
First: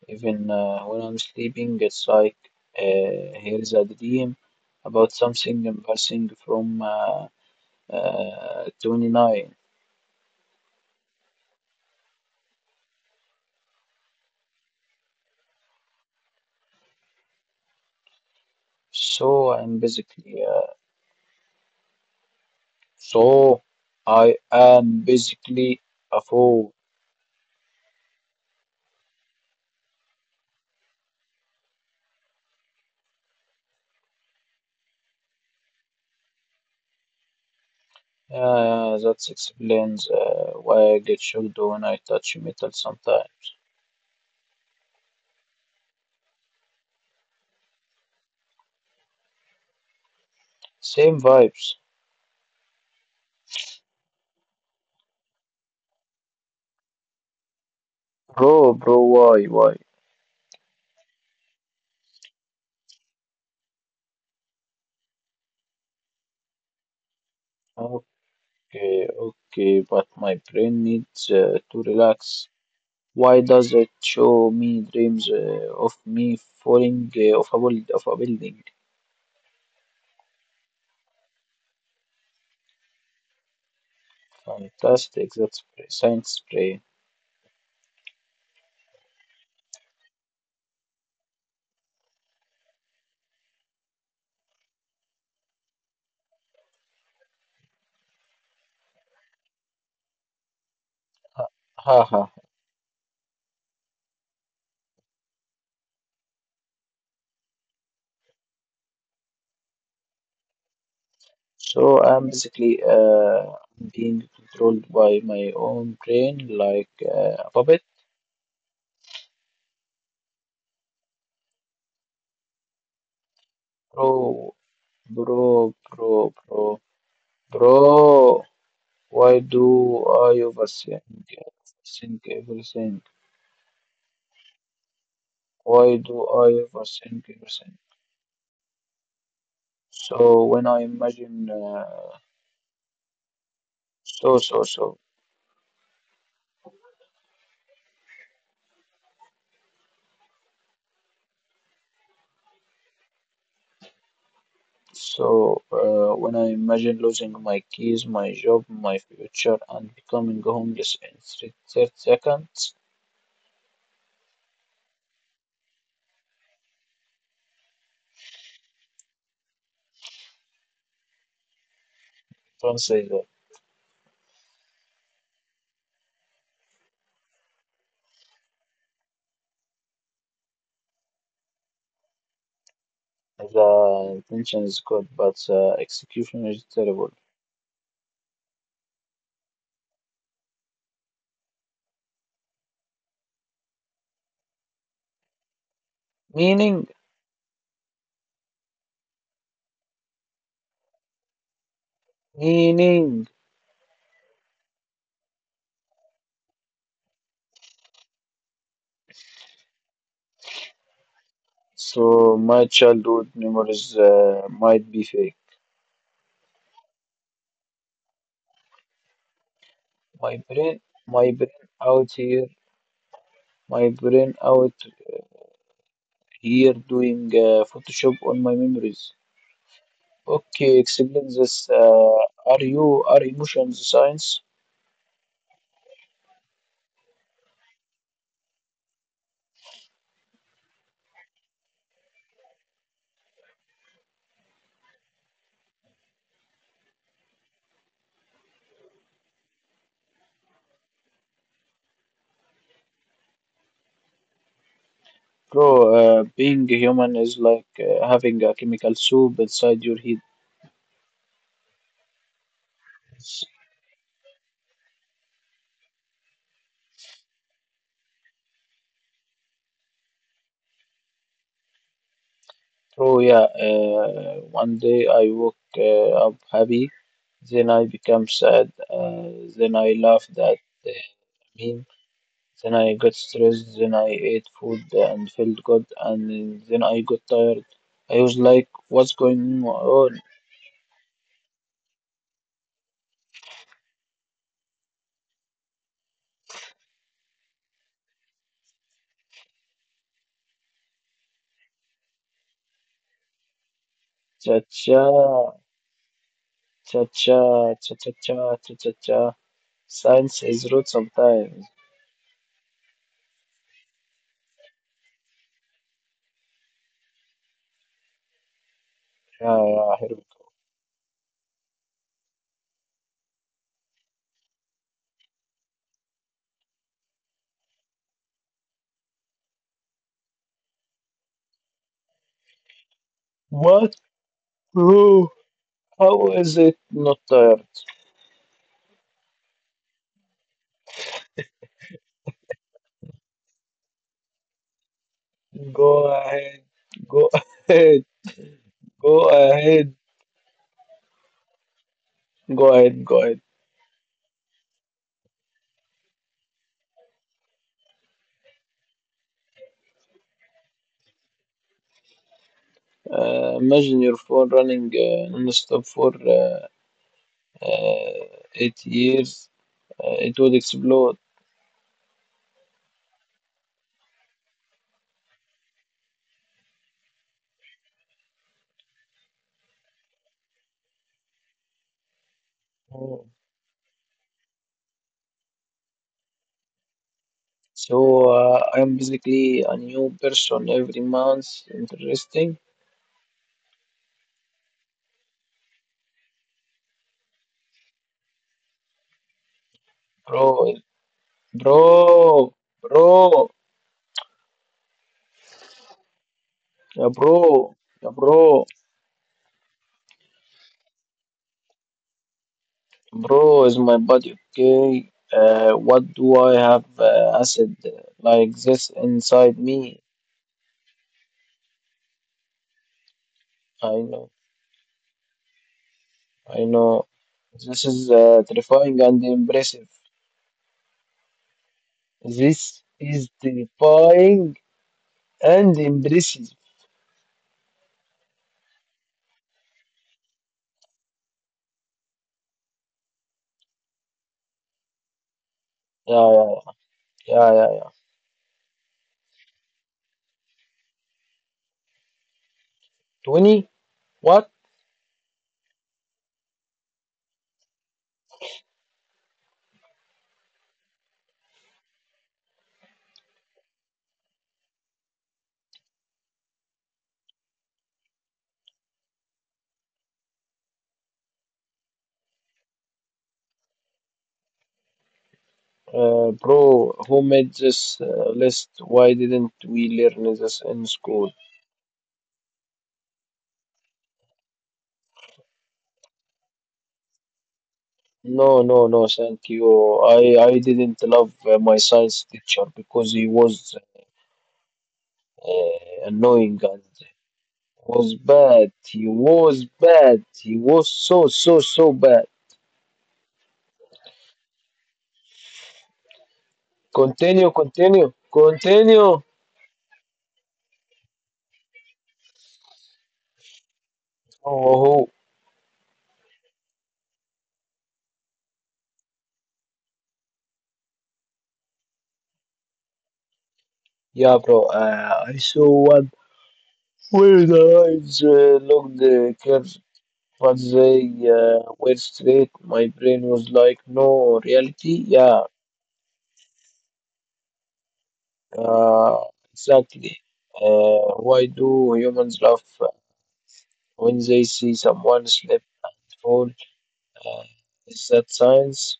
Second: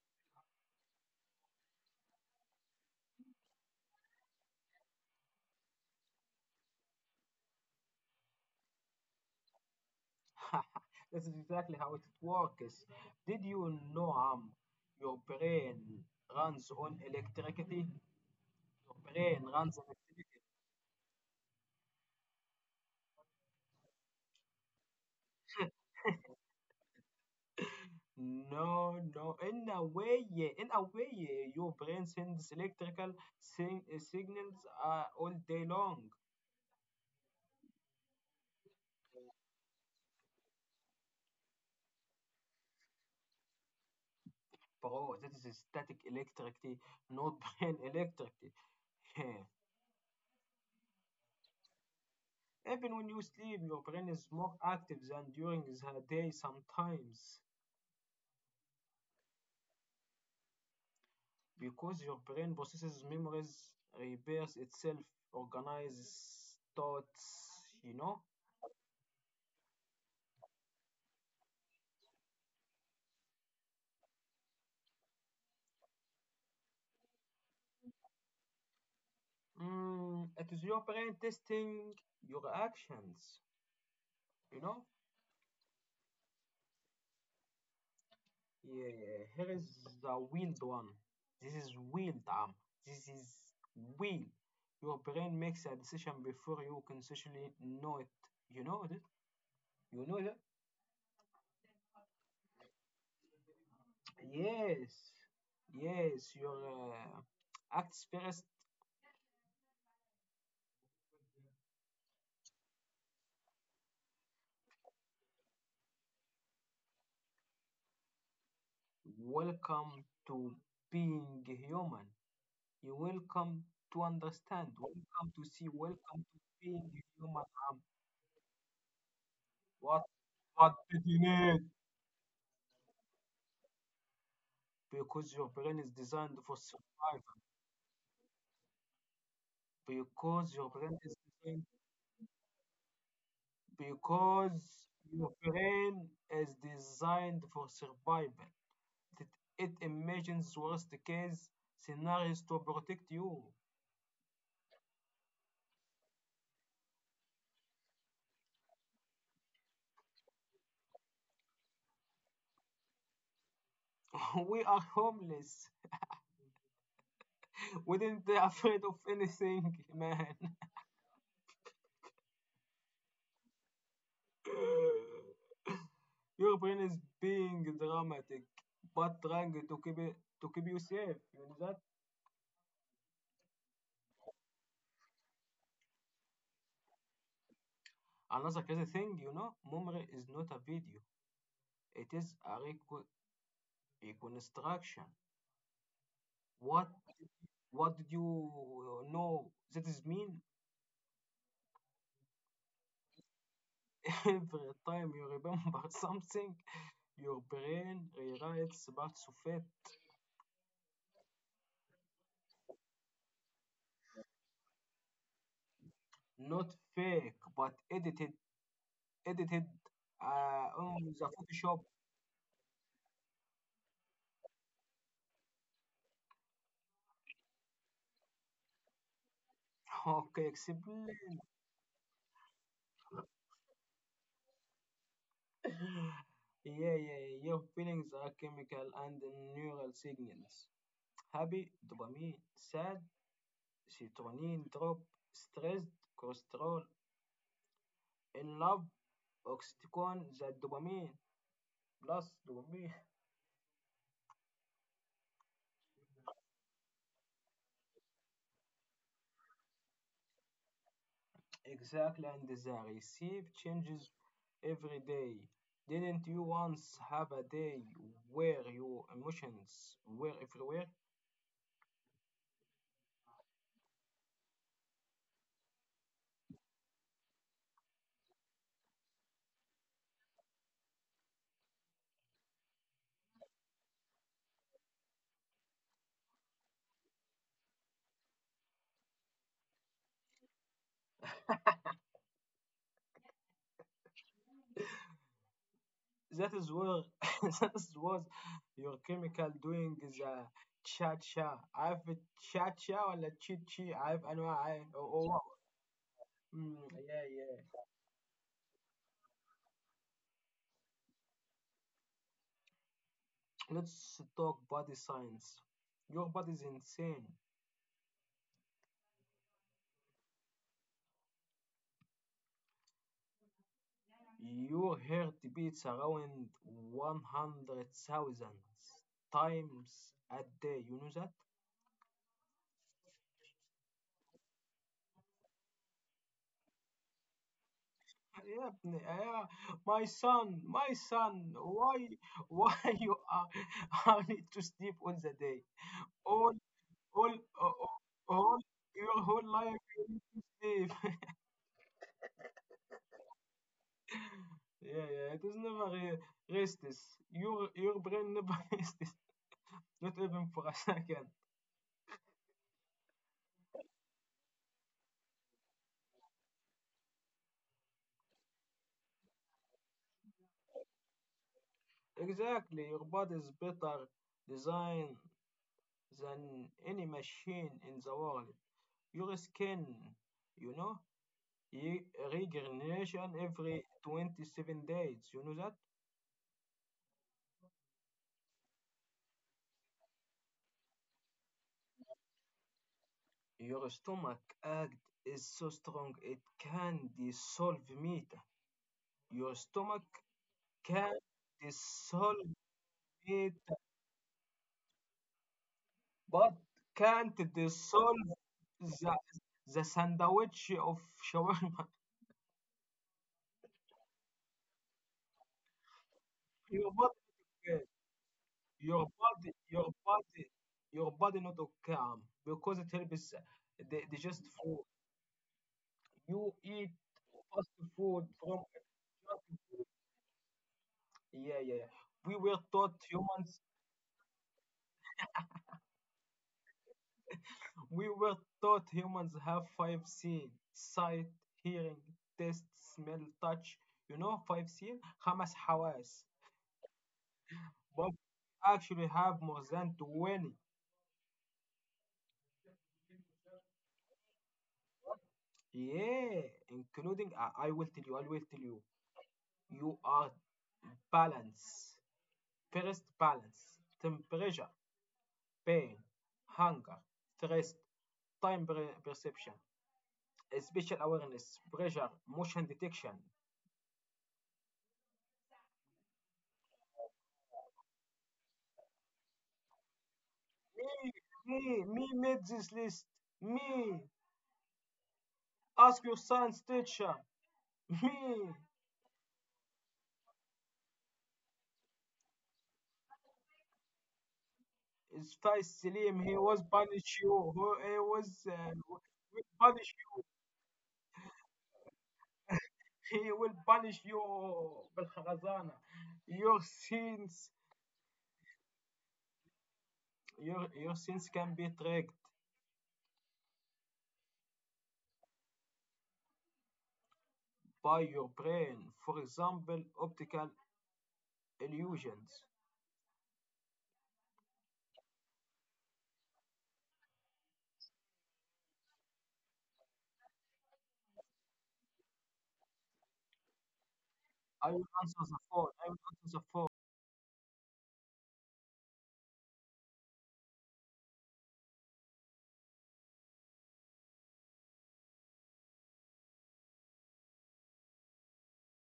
Even when I'm sleeping, it's like here's a dream about something embarrassing from 29.
This is exactly how it works. Did you know, your brain runs on electricity? Your brain
So
runs
I'm
on electricity.
basically, uh, so I am basically a fool.
No, no. In a way, yeah. In a way, yeah. Your brain sends electrical sing signals all day long,
That explains why I get shocked when I touch metal sometimes.
bro. That is static electricity, not brain electricity. Yeah.
Same vibes.
Even when you sleep, your brain is more active than during the day sometimes
Bro, bro, why, why?
because your brain processes memories, repairs itself, organizes thoughts, you know?
Okay, okay, but my brain needs to relax. Why does it show me dreams of me falling of a building?
Mm, it is your brain testing your actions, you know?
Fantastic, that's science brain.
Yeah, here is the wild one. This is wild, Am. This is wild. Your brain makes a decision before you consciously know it. You know that? You know that?
Ha ha.
Yes. Yes, your acts first.
So I'm basically being controlled by my own brain like a puppet.
Welcome to being human. You welcome to
Bro,
understand. Welcome to see.
bro,
Welcome
bro,
to
bro,
being human. Am.
bro. Why
What?
do I
What did
overthink?
you need?
Think everything.
Because your brain is
Why
designed for
do I ever
survival.
think everything?
because
So
your
when I
brain is
imagine,
designed,
so so
because
so
your brain is designed for survival. It, imagines worst case scenarios to protect you.
so when I imagine losing my keys, my job, my future, and becoming homeless in three, 30 seconds,
We are homeless. We didn't be afraid of anything, man.
don't say that.
Your brain is being dramatic, but trying to keep it to keep you safe. You know that?
The intention is good, but the execution is terrible.
Another crazy thing, memory is not a video. It is a reconstruction. What
Meaning,
what did you know? That is mean.
meaning.
Every time you remember something, your brain rewrites parts of it,
So my childhood memories might be fake.
not fake, but edited
My brain,
on the
my brain
Photoshop.
out here my brain out here doing Photoshop on my memories.
Okay,
Okay,
explain.
explain this. Are emotions science?
Yeah, yeah, yeah. Your feelings are chemical and neural signals. Happy, dopamine. Sad, serotonin drop. Stressed, cortisol. In love, oxytocin, the dopamine. Plus to me.
Bro, being human is like having a chemical soup inside your head.
Exactly, and the receipt
S-
changes every day. Didn't you once have a day where your emotions were everywhere?
Bro, yeah, one day I woke up happy, then I become sad, then I laughed at the meme, then I got stressed, then I ate food and felt good, and then I got tired. I was like, what's going on?
That is where that is was your chemical doing the cha cha. I've cha cha ولا chi chi. I've
Cha
أنواع
cha
oh, oh. Mm,
cha
yeah,
cha
yeah.
cha cha cha cha cha cha. Science is rude sometimes.
Let's talk body science. Your body is insane.
Yeah, yeah, here we go.
You heard beats around 100,000 times a day. You know that?
What, bro? How is it not tired?
Yeah, yeah. My son, why you are, I need to sleep all the day.
Go ahead,
All,
go
all, uh,
ahead,
all, all
go
your whole life
ahead,
you need to sleep.
go ahead, go ahead.
Yeah, yeah. It is never restless. Your brain never restless. Not even for a second.
Imagine your phone running non-stop for uh, 8 years. It would explode.
Exactly. Your body is better designed than any machine in the world. Your skin, you know, ye-
Oh.
regeneration every 27 days. You know that?
So I'm basically a new person every month. Interesting.
Your stomach act is so strong it can dissolve meat. Your stomach
Bro,
can dissolve
Bro, bro,
meat, but
yeah,
can't
bro, yeah,
dissolve
bro,
the, the sandwich of shawarma.
bro, is my body okay? What do I have
Your body,
acid
yeah.
like this
your body
inside
your
me?
body your body not calm because it helps
I
the
know,
digest food you
I
eat
know.
fast
This is
food from,
terrifying and impressive.
yeah, yeah, yeah. we were
This
taught
is
humans
terrifying and impressive.
we were taught humans have five seen sight hearing taste smell touch, you know, five seen خمس حواس,
Yeah, yeah, yeah, yeah, yeah.
but we actually have more than 20,
20? What?
yeah, including I will tell you. You are balance. First balance, temperature, pain, hunger, stress, time perception, spatial awareness, pressure, motion detection.
Bro, who made this list? Why didn't we learn this in
Me,
school?
me made this list. Me, ask your science teacher. Me.
No, no, no, thank you. I didn't love my science teacher because he was
It's Faiz Salim. He
annoying
was
and
punish you. He
was
was
bad.
will
He was
punish
bad. He was so, so, so bad.
you. He will punish you. بالخرزانة. Your sins,
Continue, continue, continue.
your sins can be tracked
Oh, oh.
by your brain. For example, optical illusions.
Yeah, bro. I saw one where the eyes looked curved, but they were straight. My brain was like, no,
I will
reality?
answer the
Yeah,
phone. I will answer the phone.
Uh, exactly. Why do humans laugh when they see someone slip and fall? Uh, is that science?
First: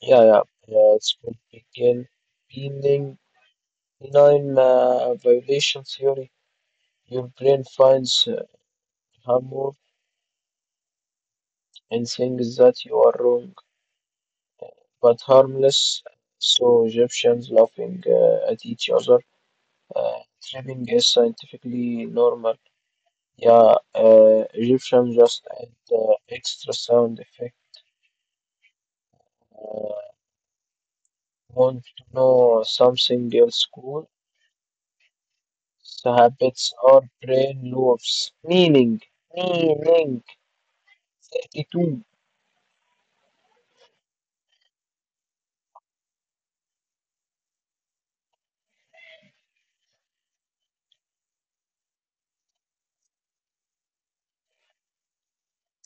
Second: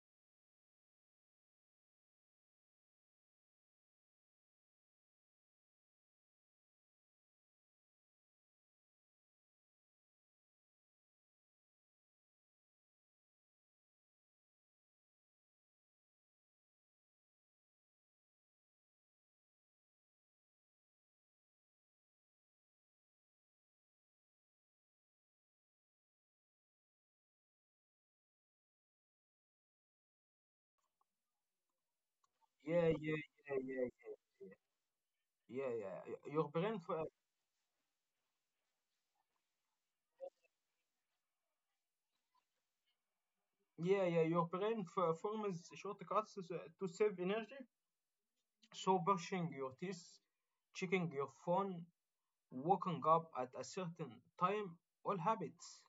Yeah, yeah. yeah it's called begin beginning benign violation theory. Your brain finds humor in things that you are wrong but harmless. So Egyptians laughing at each other, uh, tripping is scientifically normal. Yeah, Egyptian just add the extra sound effect. Uh, want to know
Yeah, yeah, yeah,
something
yeah,
else cool?
yeah, yeah, yeah,
The
yeah.
habits are brain loops. Meaning, 32.
Yeah, yeah. Your brain forms shortcuts to save energy. So brushing your teeth, checking your phone, waking up at a certain time, all habits.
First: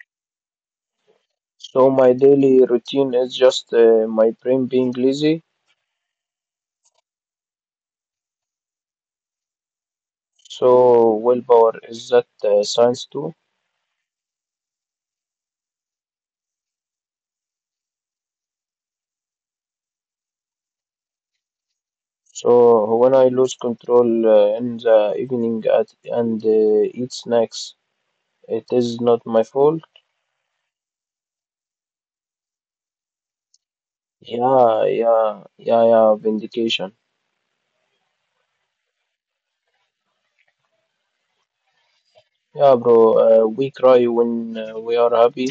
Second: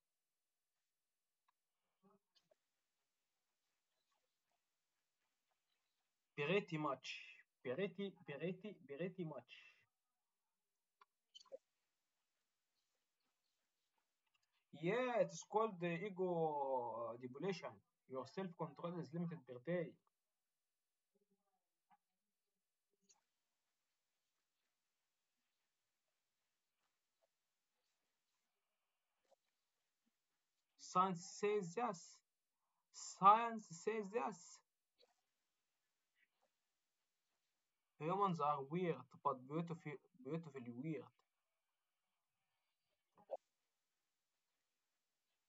So my daily routine is just my brain being lazy.
Pretty much. Pretty, pretty much.
So willpower is that science too.
Yeah, it's called the ego depletion. Your self control is limited per day.
So when I lose control in the evening at, and eat snacks, it is not my fault.
Science says yes. Science says yes.
Yeah, yeah, yeah, yeah, vindication.
Humans are weird, but beautiful, beautifully weird.
Yeah, bro, we cry when we are happy.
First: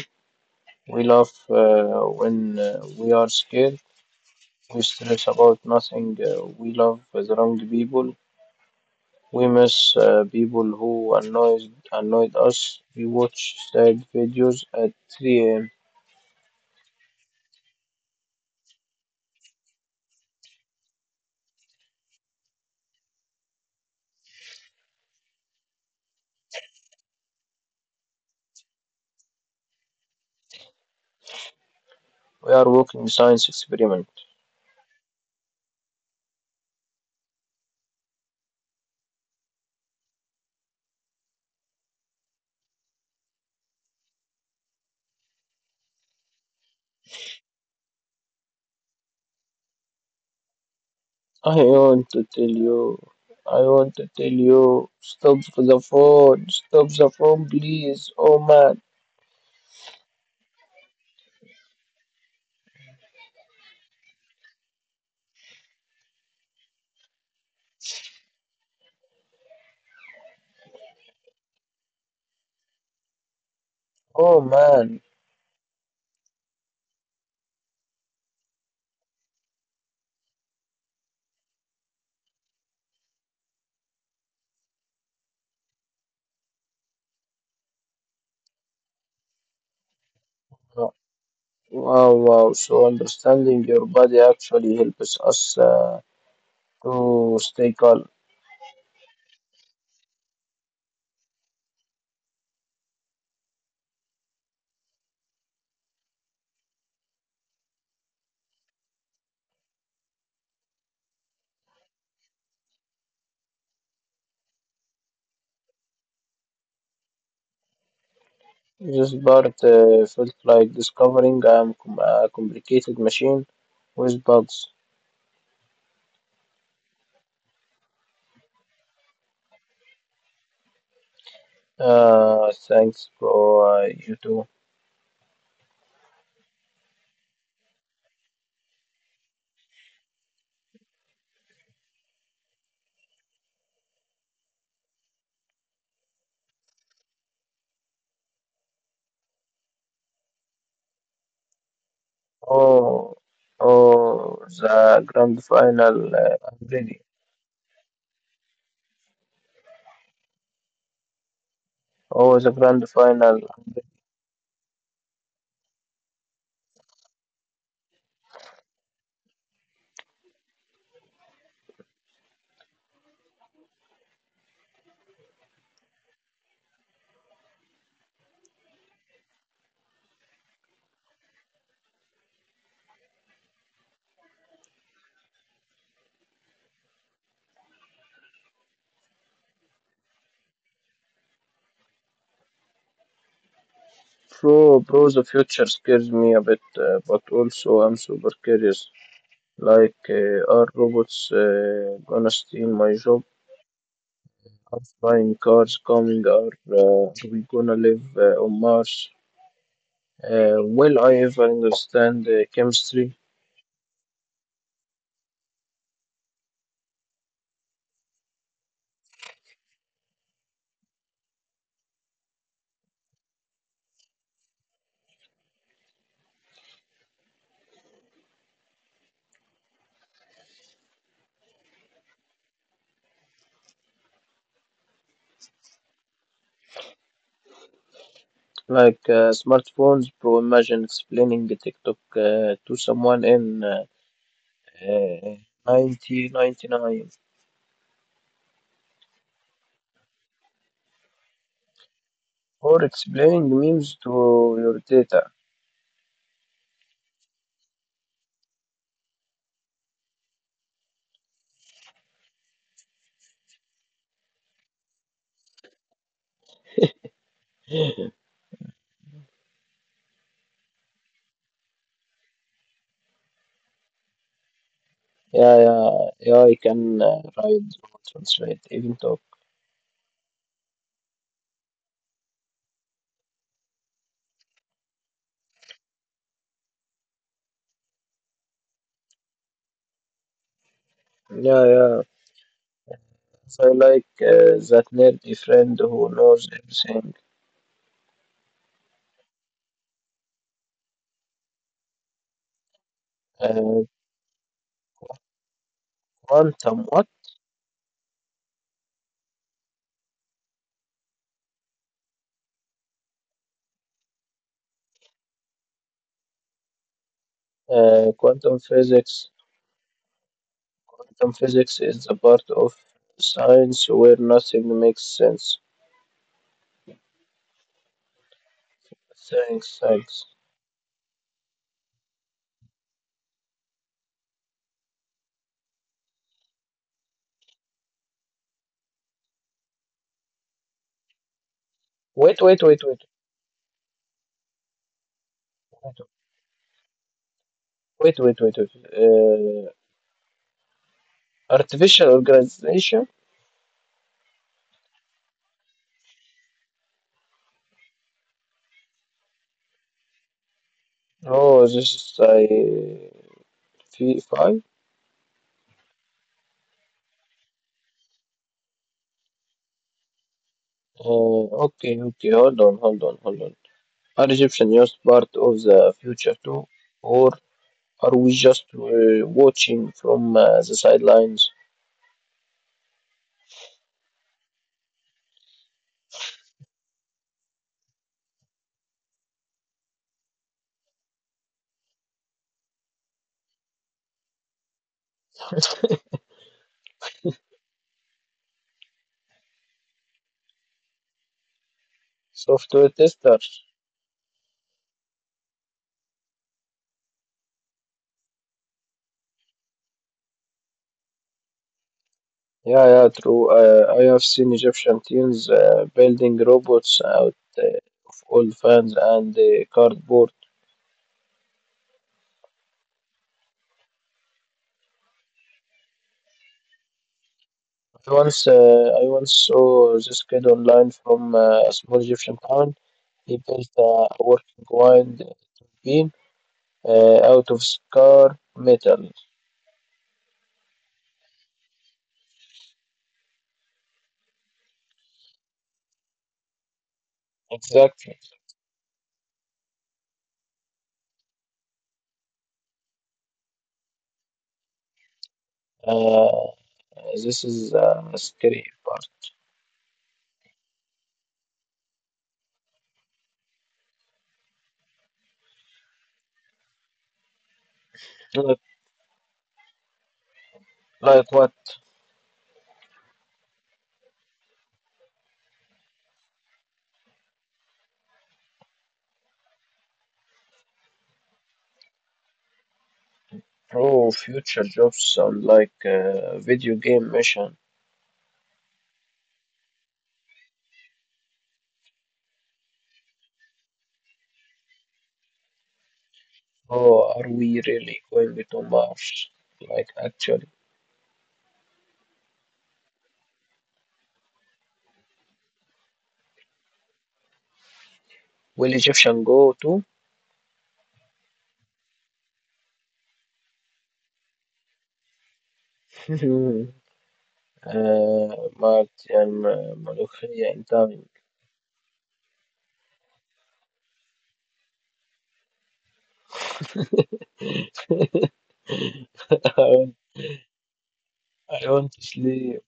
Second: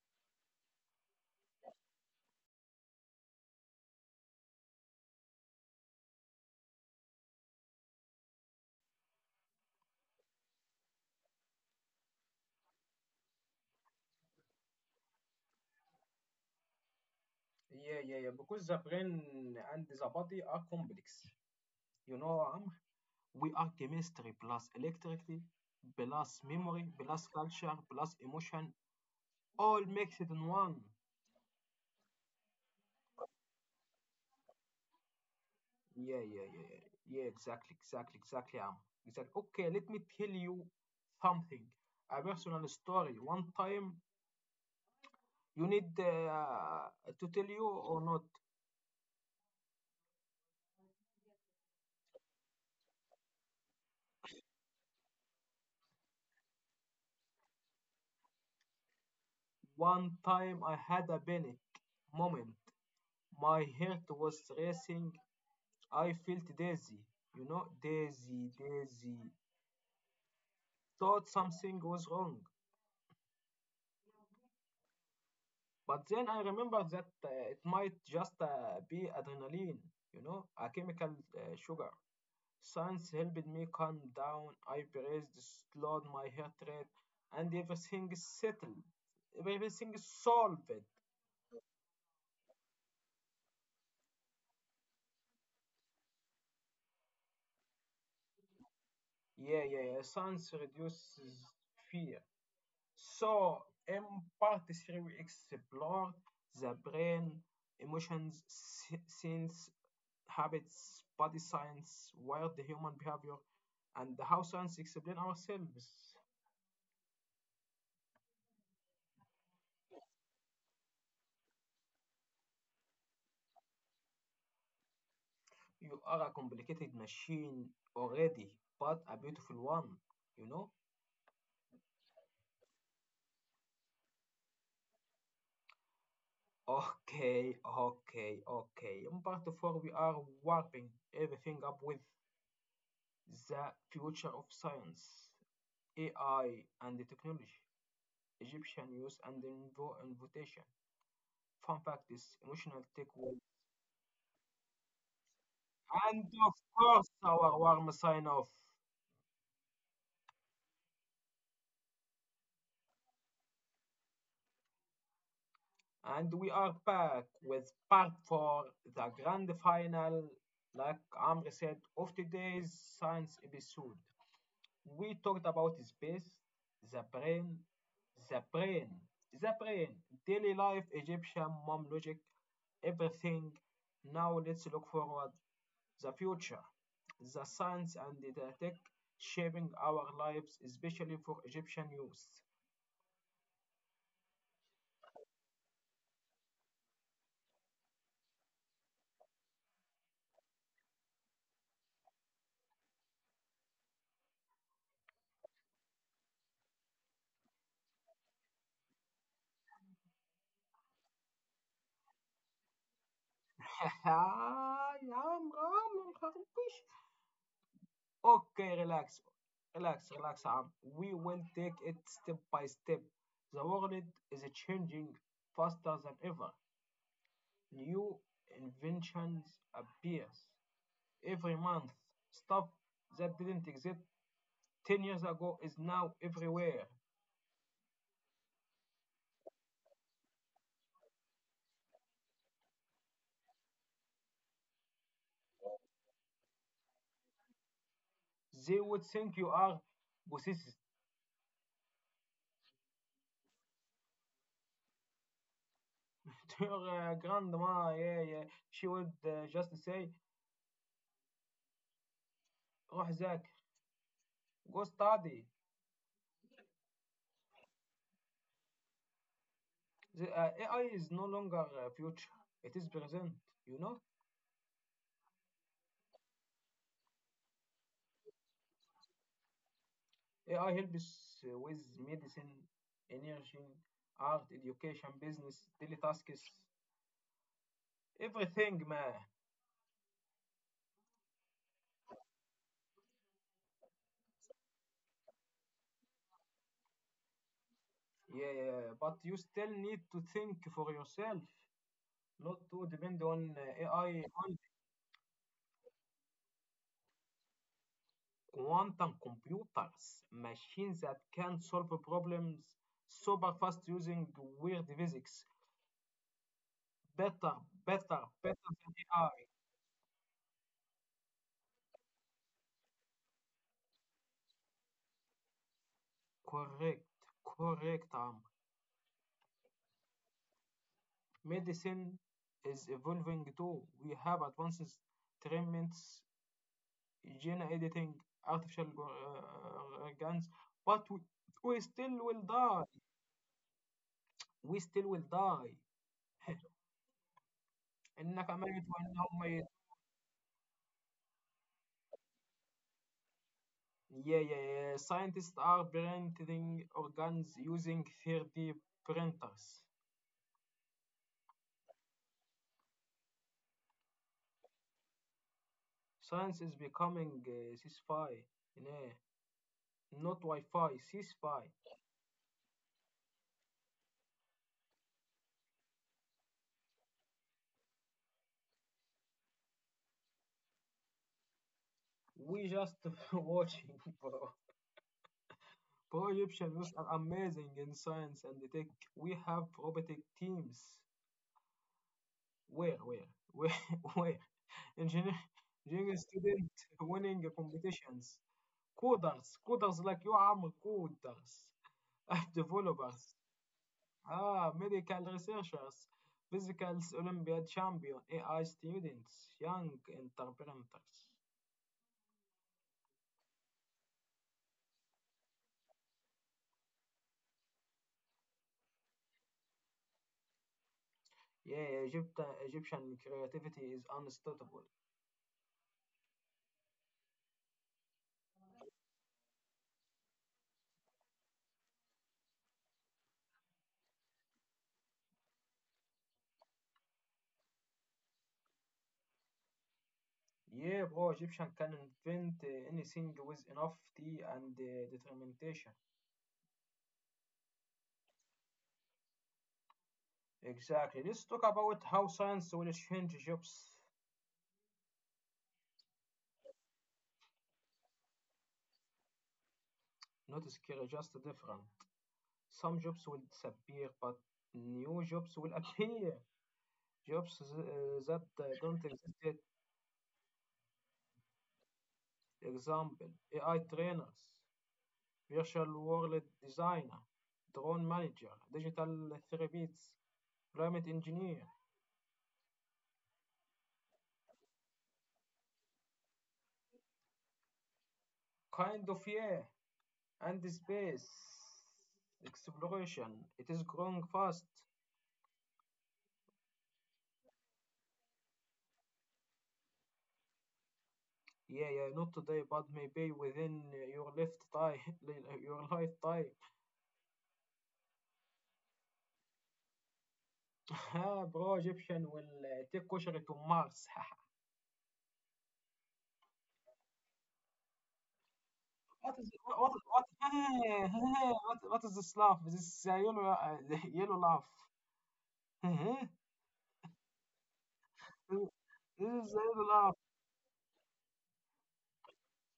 We laugh when we are scared. We stress about nothing. We love the wrong people. We miss people who annoyed us. We watch sad videos at 3 a.m.
Yeah, yeah, yeah. Because the brain and the body are complex. You know, Amr, we are chemistry plus electricity plus memory plus culture plus emotion all mixed in one.
We are working science experiment.
Yeah, yeah, yeah, yeah, yeah, exactly, exactly, exactly, Am. Exactly. Okay, let me tell you something, a personal story. One time, you need to tell you or not?
I want to tell you, I want to tell you, stop the phone, please. Oh man.
One time, I had a panic moment. My heart was racing. I felt dizzy. You know, dizzy, dizzy. Thought something was wrong.
Oh man,
But then I remembered that it might just be adrenaline, a chemical sugar. Science helped me calm down. I breathed, slowed my heart rate, and everything is settled. Everything is solved.
Uh, wow, wow. So understanding your body actually helps us to stay calm.
Yeah, yeah, yeah. Science reduces fear. So, in part three, we explored the brain, emotions, sense, habits, body science, wired the human behavior, and how science explains ourselves.
This part felt like discovering I'm a complicated machine with bugs.
You are a complicated machine already, but a beautiful one, you know?
Thanks, bro. You too.
Okay, okay, okay. In part four, we are warping everything up with the future of science, AI, and the technology, Egyptian use, and the invitation. Fun fact is emotional
Oh,
takeaway.
oh, the grand final.
And of
I'm ready.
course, our warm sign off.
Oh, the grand final. I'm ready.
And we are back with part four, the grand final, like Amr said, of today's science episode. We talked about space, the brain, the brain, the brain, daily life, Egyptian mom logic, everything. Now let's look forward the future, the science and the tech shaping our lives, especially for Egyptian youth.
Bro, bro, the future scares me a bit, but also I'm super curious. Like, are robots gonna steal my job? Are flying cars coming? Are we gonna live on Mars? Will I ever understand chemistry?
يا عمرو، عمرو مخربش. Okay, relax. Relax, relax, Am. We will take it step by step. The world is changing faster than ever. New inventions appears every month. Stuff that didn't exist 10 years ago is now everywhere.
Like smartphones, bro. Imagine explaining the TikTok to someone in uh, 1999
They would think you are possessed.
or explaining memes to your data.
To your grandma, yeah, yeah, she would just say, روح ذاك, go study. The AI is no longer future, it is present, you know?
Yeah, yeah, yeah. I can write, translate, even talk.
AI helps with medicine, energy, art, education, business, tasks, everything, man.
Yeah, yeah. So like that nerdy friend who knows everything.
Yeah, but you still need to think for yourself, not to depend on
Uh,
AI and
Quantum what?
quantum computers, machines that can solve problems super fast using weird physics. Better,
Quantum
Better than AI.
physics. Quantum physics is the part of science where nothing makes sense.
Correct, correct, Am.
Thanks, thanks.
Medicine is evolving too. We have advanced treatments, gene editing, artificial organs, but we still
Wait,
will
wait, wait,
die.
wait,
We still will die.
wait, wait, wait, wait.
إنك
Wait.
ميت وإنهم
Uh,
ميت.
Artificial organization?
Yeah, yeah, yeah. Scientists are printing organs using 3D printers.
Oh, this is I V5.
Science is becoming sci-fi. Yeah. Not Wi-Fi, sci-fi.
Okay, okay. Hold on, hold on, hold on. Are Egyptian used part of the future too? Or are we just watching from the sidelines?
We just watching, bro. Pro-Egyptian youth are amazing in science and tech. We have robotic teams. Where, where, where, where? Engineer, engineering student winning competitions. Coders like you, are coders. App
Software
developers.
tester.
Ah, medical researchers. Physical Olympiad champion. AI students. Young entrepreneurs.
Yeah, yeah, true. I have seen Egyptian teams building robots out of old fans and cardboard.
Yeah, Egyptian creativity is unstoppable.
I once, uh, I once saw this kid online from a small Egyptian town. He built a working wind beam out of scar metal.
Yeah, bro, Egyptian can invent anything with enough tea and determination.
Exactly.
Exactly. Let's talk about how science will change jobs.
Uh, this is a scary part.
Not scary, just different. Some jobs will disappear, but new jobs will appear. Jobs that don't exist yet.
Like what
Example, AI trainers, virtual world designer, drone manager, digital therapists, climate engineer.
pro future jobs sound like a video game mission.
Kind of, yeah. And the space exploration. It is growing fast.
Oh, are we really going to Mars? Like actually,
Yeah, yeah, not today, but maybe within your your lifetime.
will Egyptian go too?
Ah, bro, Egyptian will take kosher to Mars.
آه ما
What
يعني
is what, what?
ملوخية in
Hey,
time.
hey, what is this laugh? This is a yellow yellow laugh. This is a
I
yellow
want,
laugh.
I want to sleep.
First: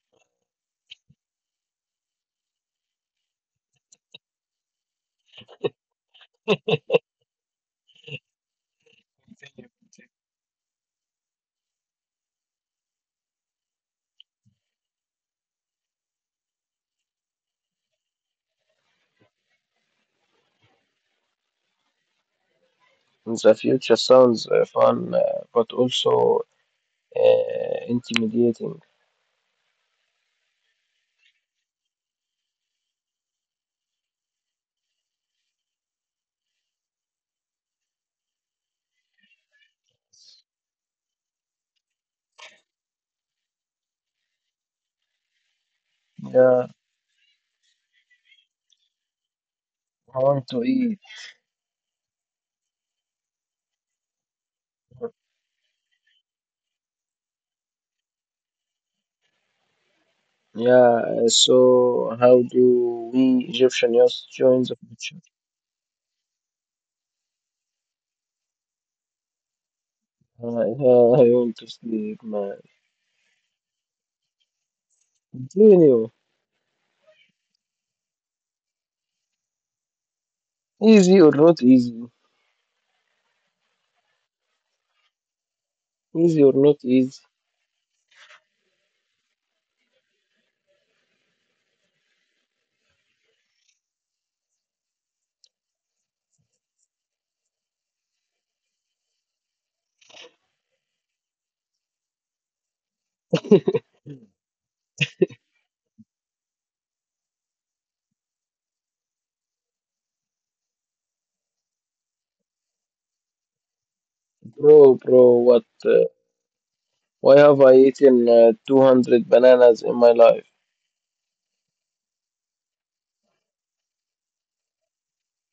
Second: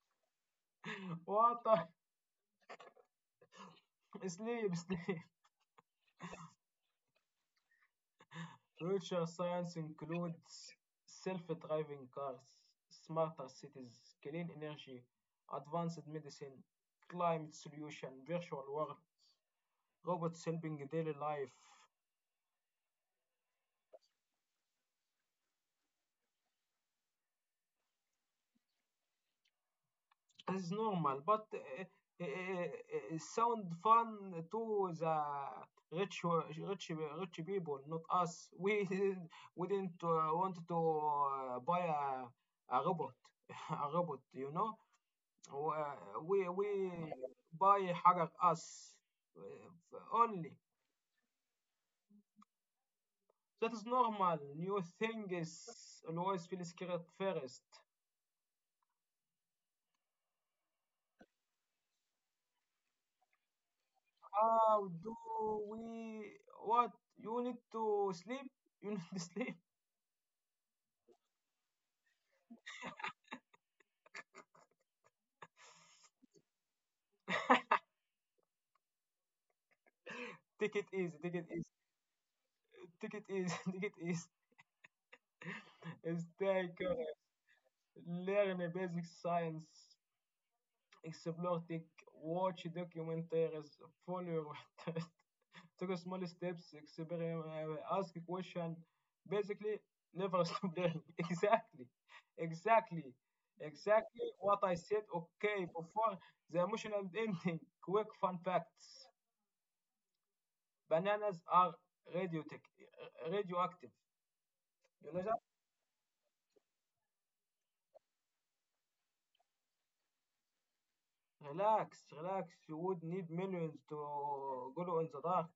What? Sleep, sleep. Future science includes self-driving cars, smarter cities, clean energy, advanced medicine, climate solution, virtual world, robots helping daily life.
The future sounds fun, but also intimidating.
It's normal, but uh, uh, sound fun to the rich, rich, rich people, not us. We we didn't want to buy a robot, a robot, you know. Wh- we
Yeah,
we buy حرق us
I want
only.
to eat.
That is normal. New thing is always feel scared first.
Yeah, so how do we Egyptian youth join the
How do
future?
we? What you need to sleep? You need to sleep.
Yeah, I want to sleep, man. Continue.
Take it easy.
Easy
Take
or
it easy.
not easy?
Take it easy. Take it easy.
Easy or
Stay
not easy?
current. Learn the basic science. Explore. Take watch documentaries. Follow. Take small steps, experiment, ask question. Basically, never stop learning. Exactly, exactly, exactly what I said. Okay, before the emotional ending, quick fun facts: bananas are radiotic, radioactive.
Bro,
You know that?
bro, what? Why have I eaten 200 bananas in my life?
Relax, relax. You would need millions to go in the dark.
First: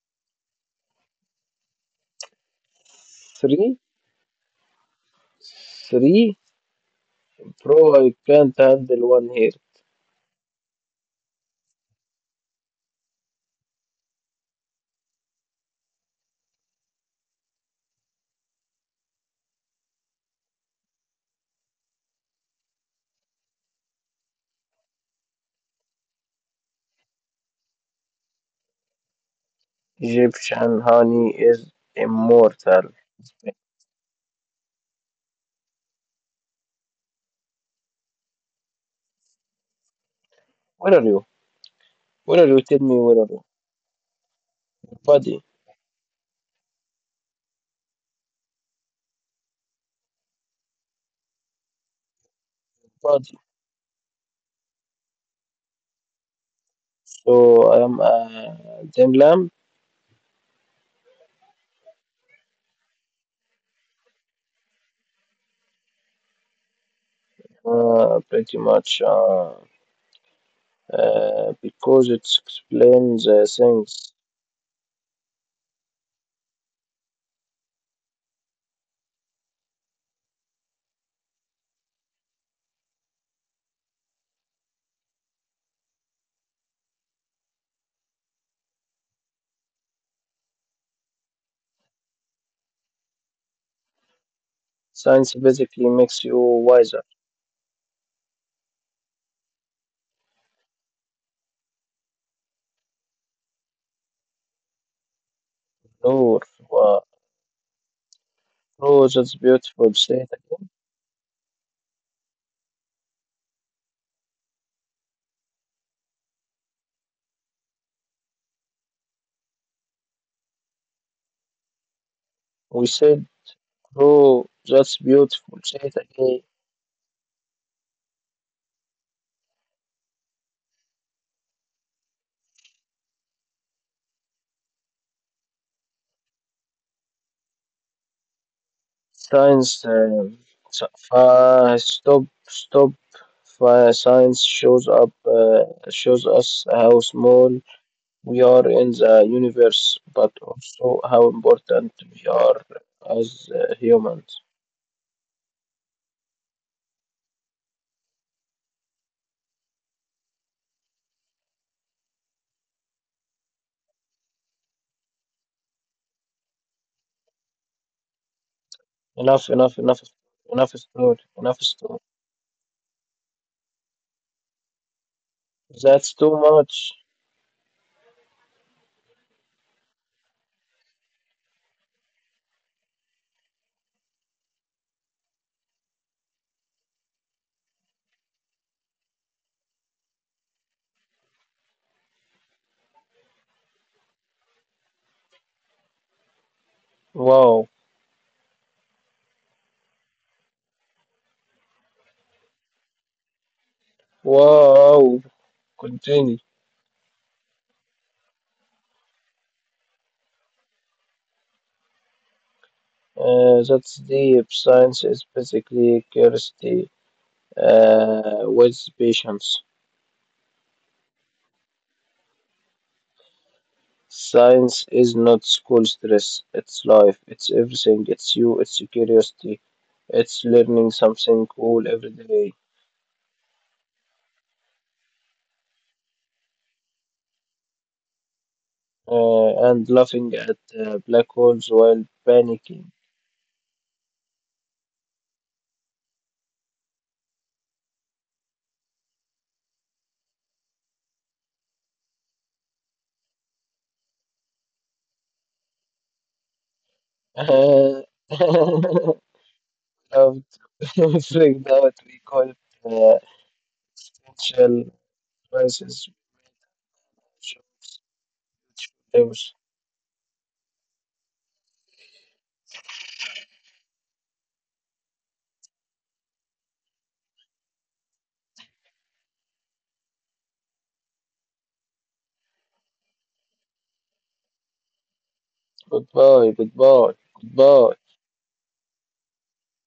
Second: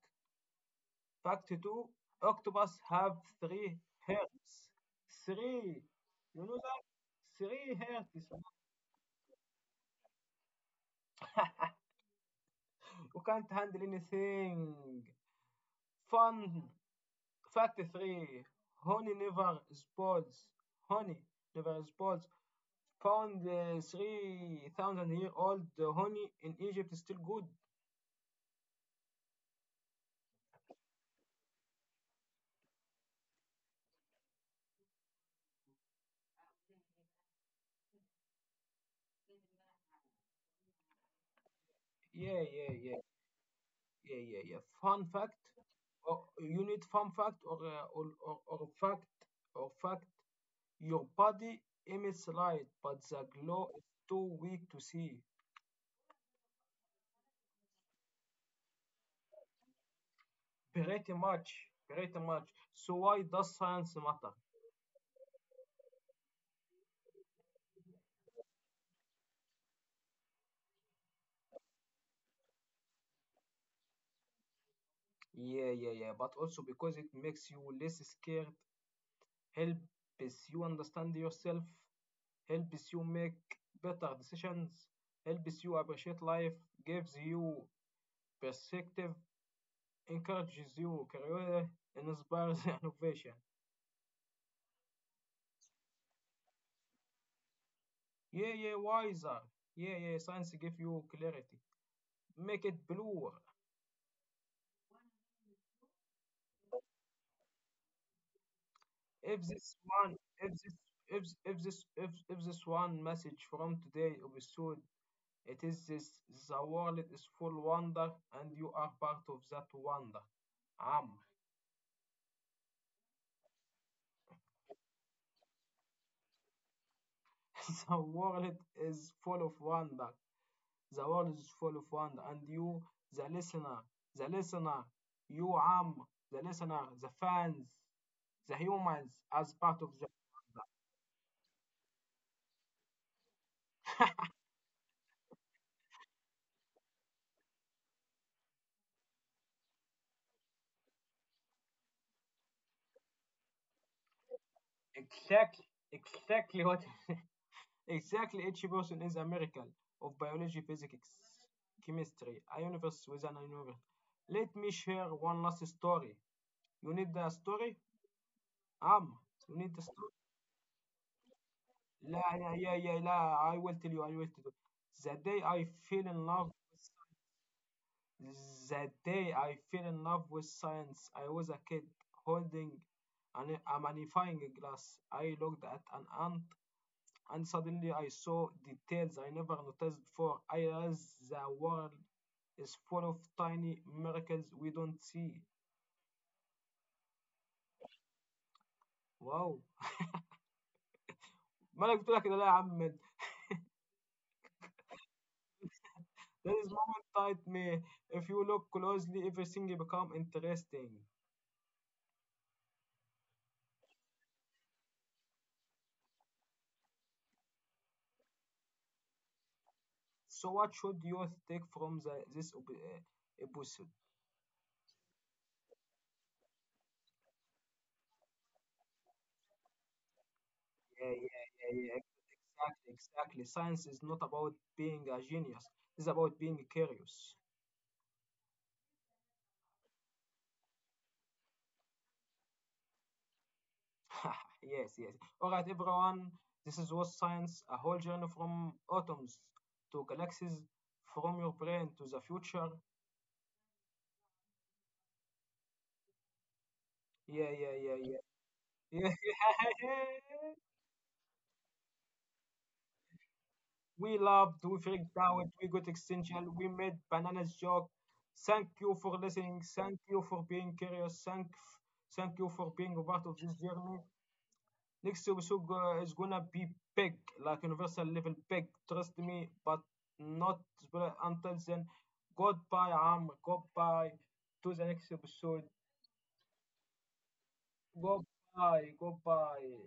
Fact two: octopus have
Three?
three hearts. Three.
Three?
You know that? Three
Bro, I
hearts.
can't handle one here.
Can't handle anything. Fun fact e three. Honey never spoils. Honey never spoils. Found 3,000-year old honey in Egypt is still good.
Egyptian honey is immortal. Where are you?
Yeah,
Where are you?
yeah,
Tell
yeah,
me where are you?
yeah, yeah, yeah. Fun fact.
Buddy,
Or you need fun fact, or or fact or fact. Your body emits light, but the
buddy.
glow is too weak to see.
So I am a Zen lamp,
Pretty much, pretty much. So why does science matter?
pretty much because it explains things.
Yeah, yeah, yeah. But also because it makes you less scared, helps you understand yourself, helps you make better decisions, helps you appreciate life, gives you perspective, encourages you career, inspires innovation.
Science basically makes you wiser.
Yeah, yeah, wiser. Yeah, yeah, science gives you clarity. Make it bluer.
Noor, wow. Bro, that's
If this
beautiful.
one,
Say it
if
again.
this, if, this one message from today episode, it is this: the world is full wonder and you are part of that wonder. Am.
We said, bro, that's beautiful. Say it again.
The world is full of wonder. The world is full of wonder and you the listener, the listener, you, Am, the listener, the fans, the humans as part
Science,
of the
uh,
wonder.
Stop, stop. Science shows us how small we are in the universe, but also how important we are as humans.
Exactly exactly what? Exactly, each person is a miracle of biology, physics, chemistry, a universe within a universe. Let me share one last story. You need the story? Um,
Enough,
you need the
enough, enough,
story?
enough story, enough story.
لا لا yeah yeah لا I will tell you. The day I fell
That's
in
too
love with
much.
the day I fell in love with science, I was a kid holding a magnifying glass. I looked at an ant and suddenly I saw details I never noticed before. I realized the world is full of tiny miracles we don't see.
Wow,
Wow. ما انا قلت لك كده لا يا عم.
wow. Continue.
There is moment type me. If you look closely, everything become interesting.
That's deep. Science is basically curiosity with patience.
So what should you take from this episode?
Science is not school stress. It's life. It's everything. It's you. It's your curiosity. It's learning
Yeah, yeah,
something
yeah,
cool
yeah.
every day.
Exactly, exactly. Science is not about being a genius. It's about being curious.
And laughing at black holes while panicking.
Yes, yes. All right, everyone. This is what science, a whole journey from atoms to galaxies, from your brain to the future. Yeah, yeah, yeah,
Uh,
yeah. Yeah.
um, figured out we call it uh,
We loved, we
essential
freaked out, we got
crisis.
existential, we made bananas joke. Thank you for listening. Thank you for being curious. Thank you for being a part of this journey. Next episode is gonna be big, like universal level big. Trust me, but not until then. Goodbye, Amr. Goodbye to the next episode.
Goodbye, goodbye, goodbye.
Goodbye. Goodbye.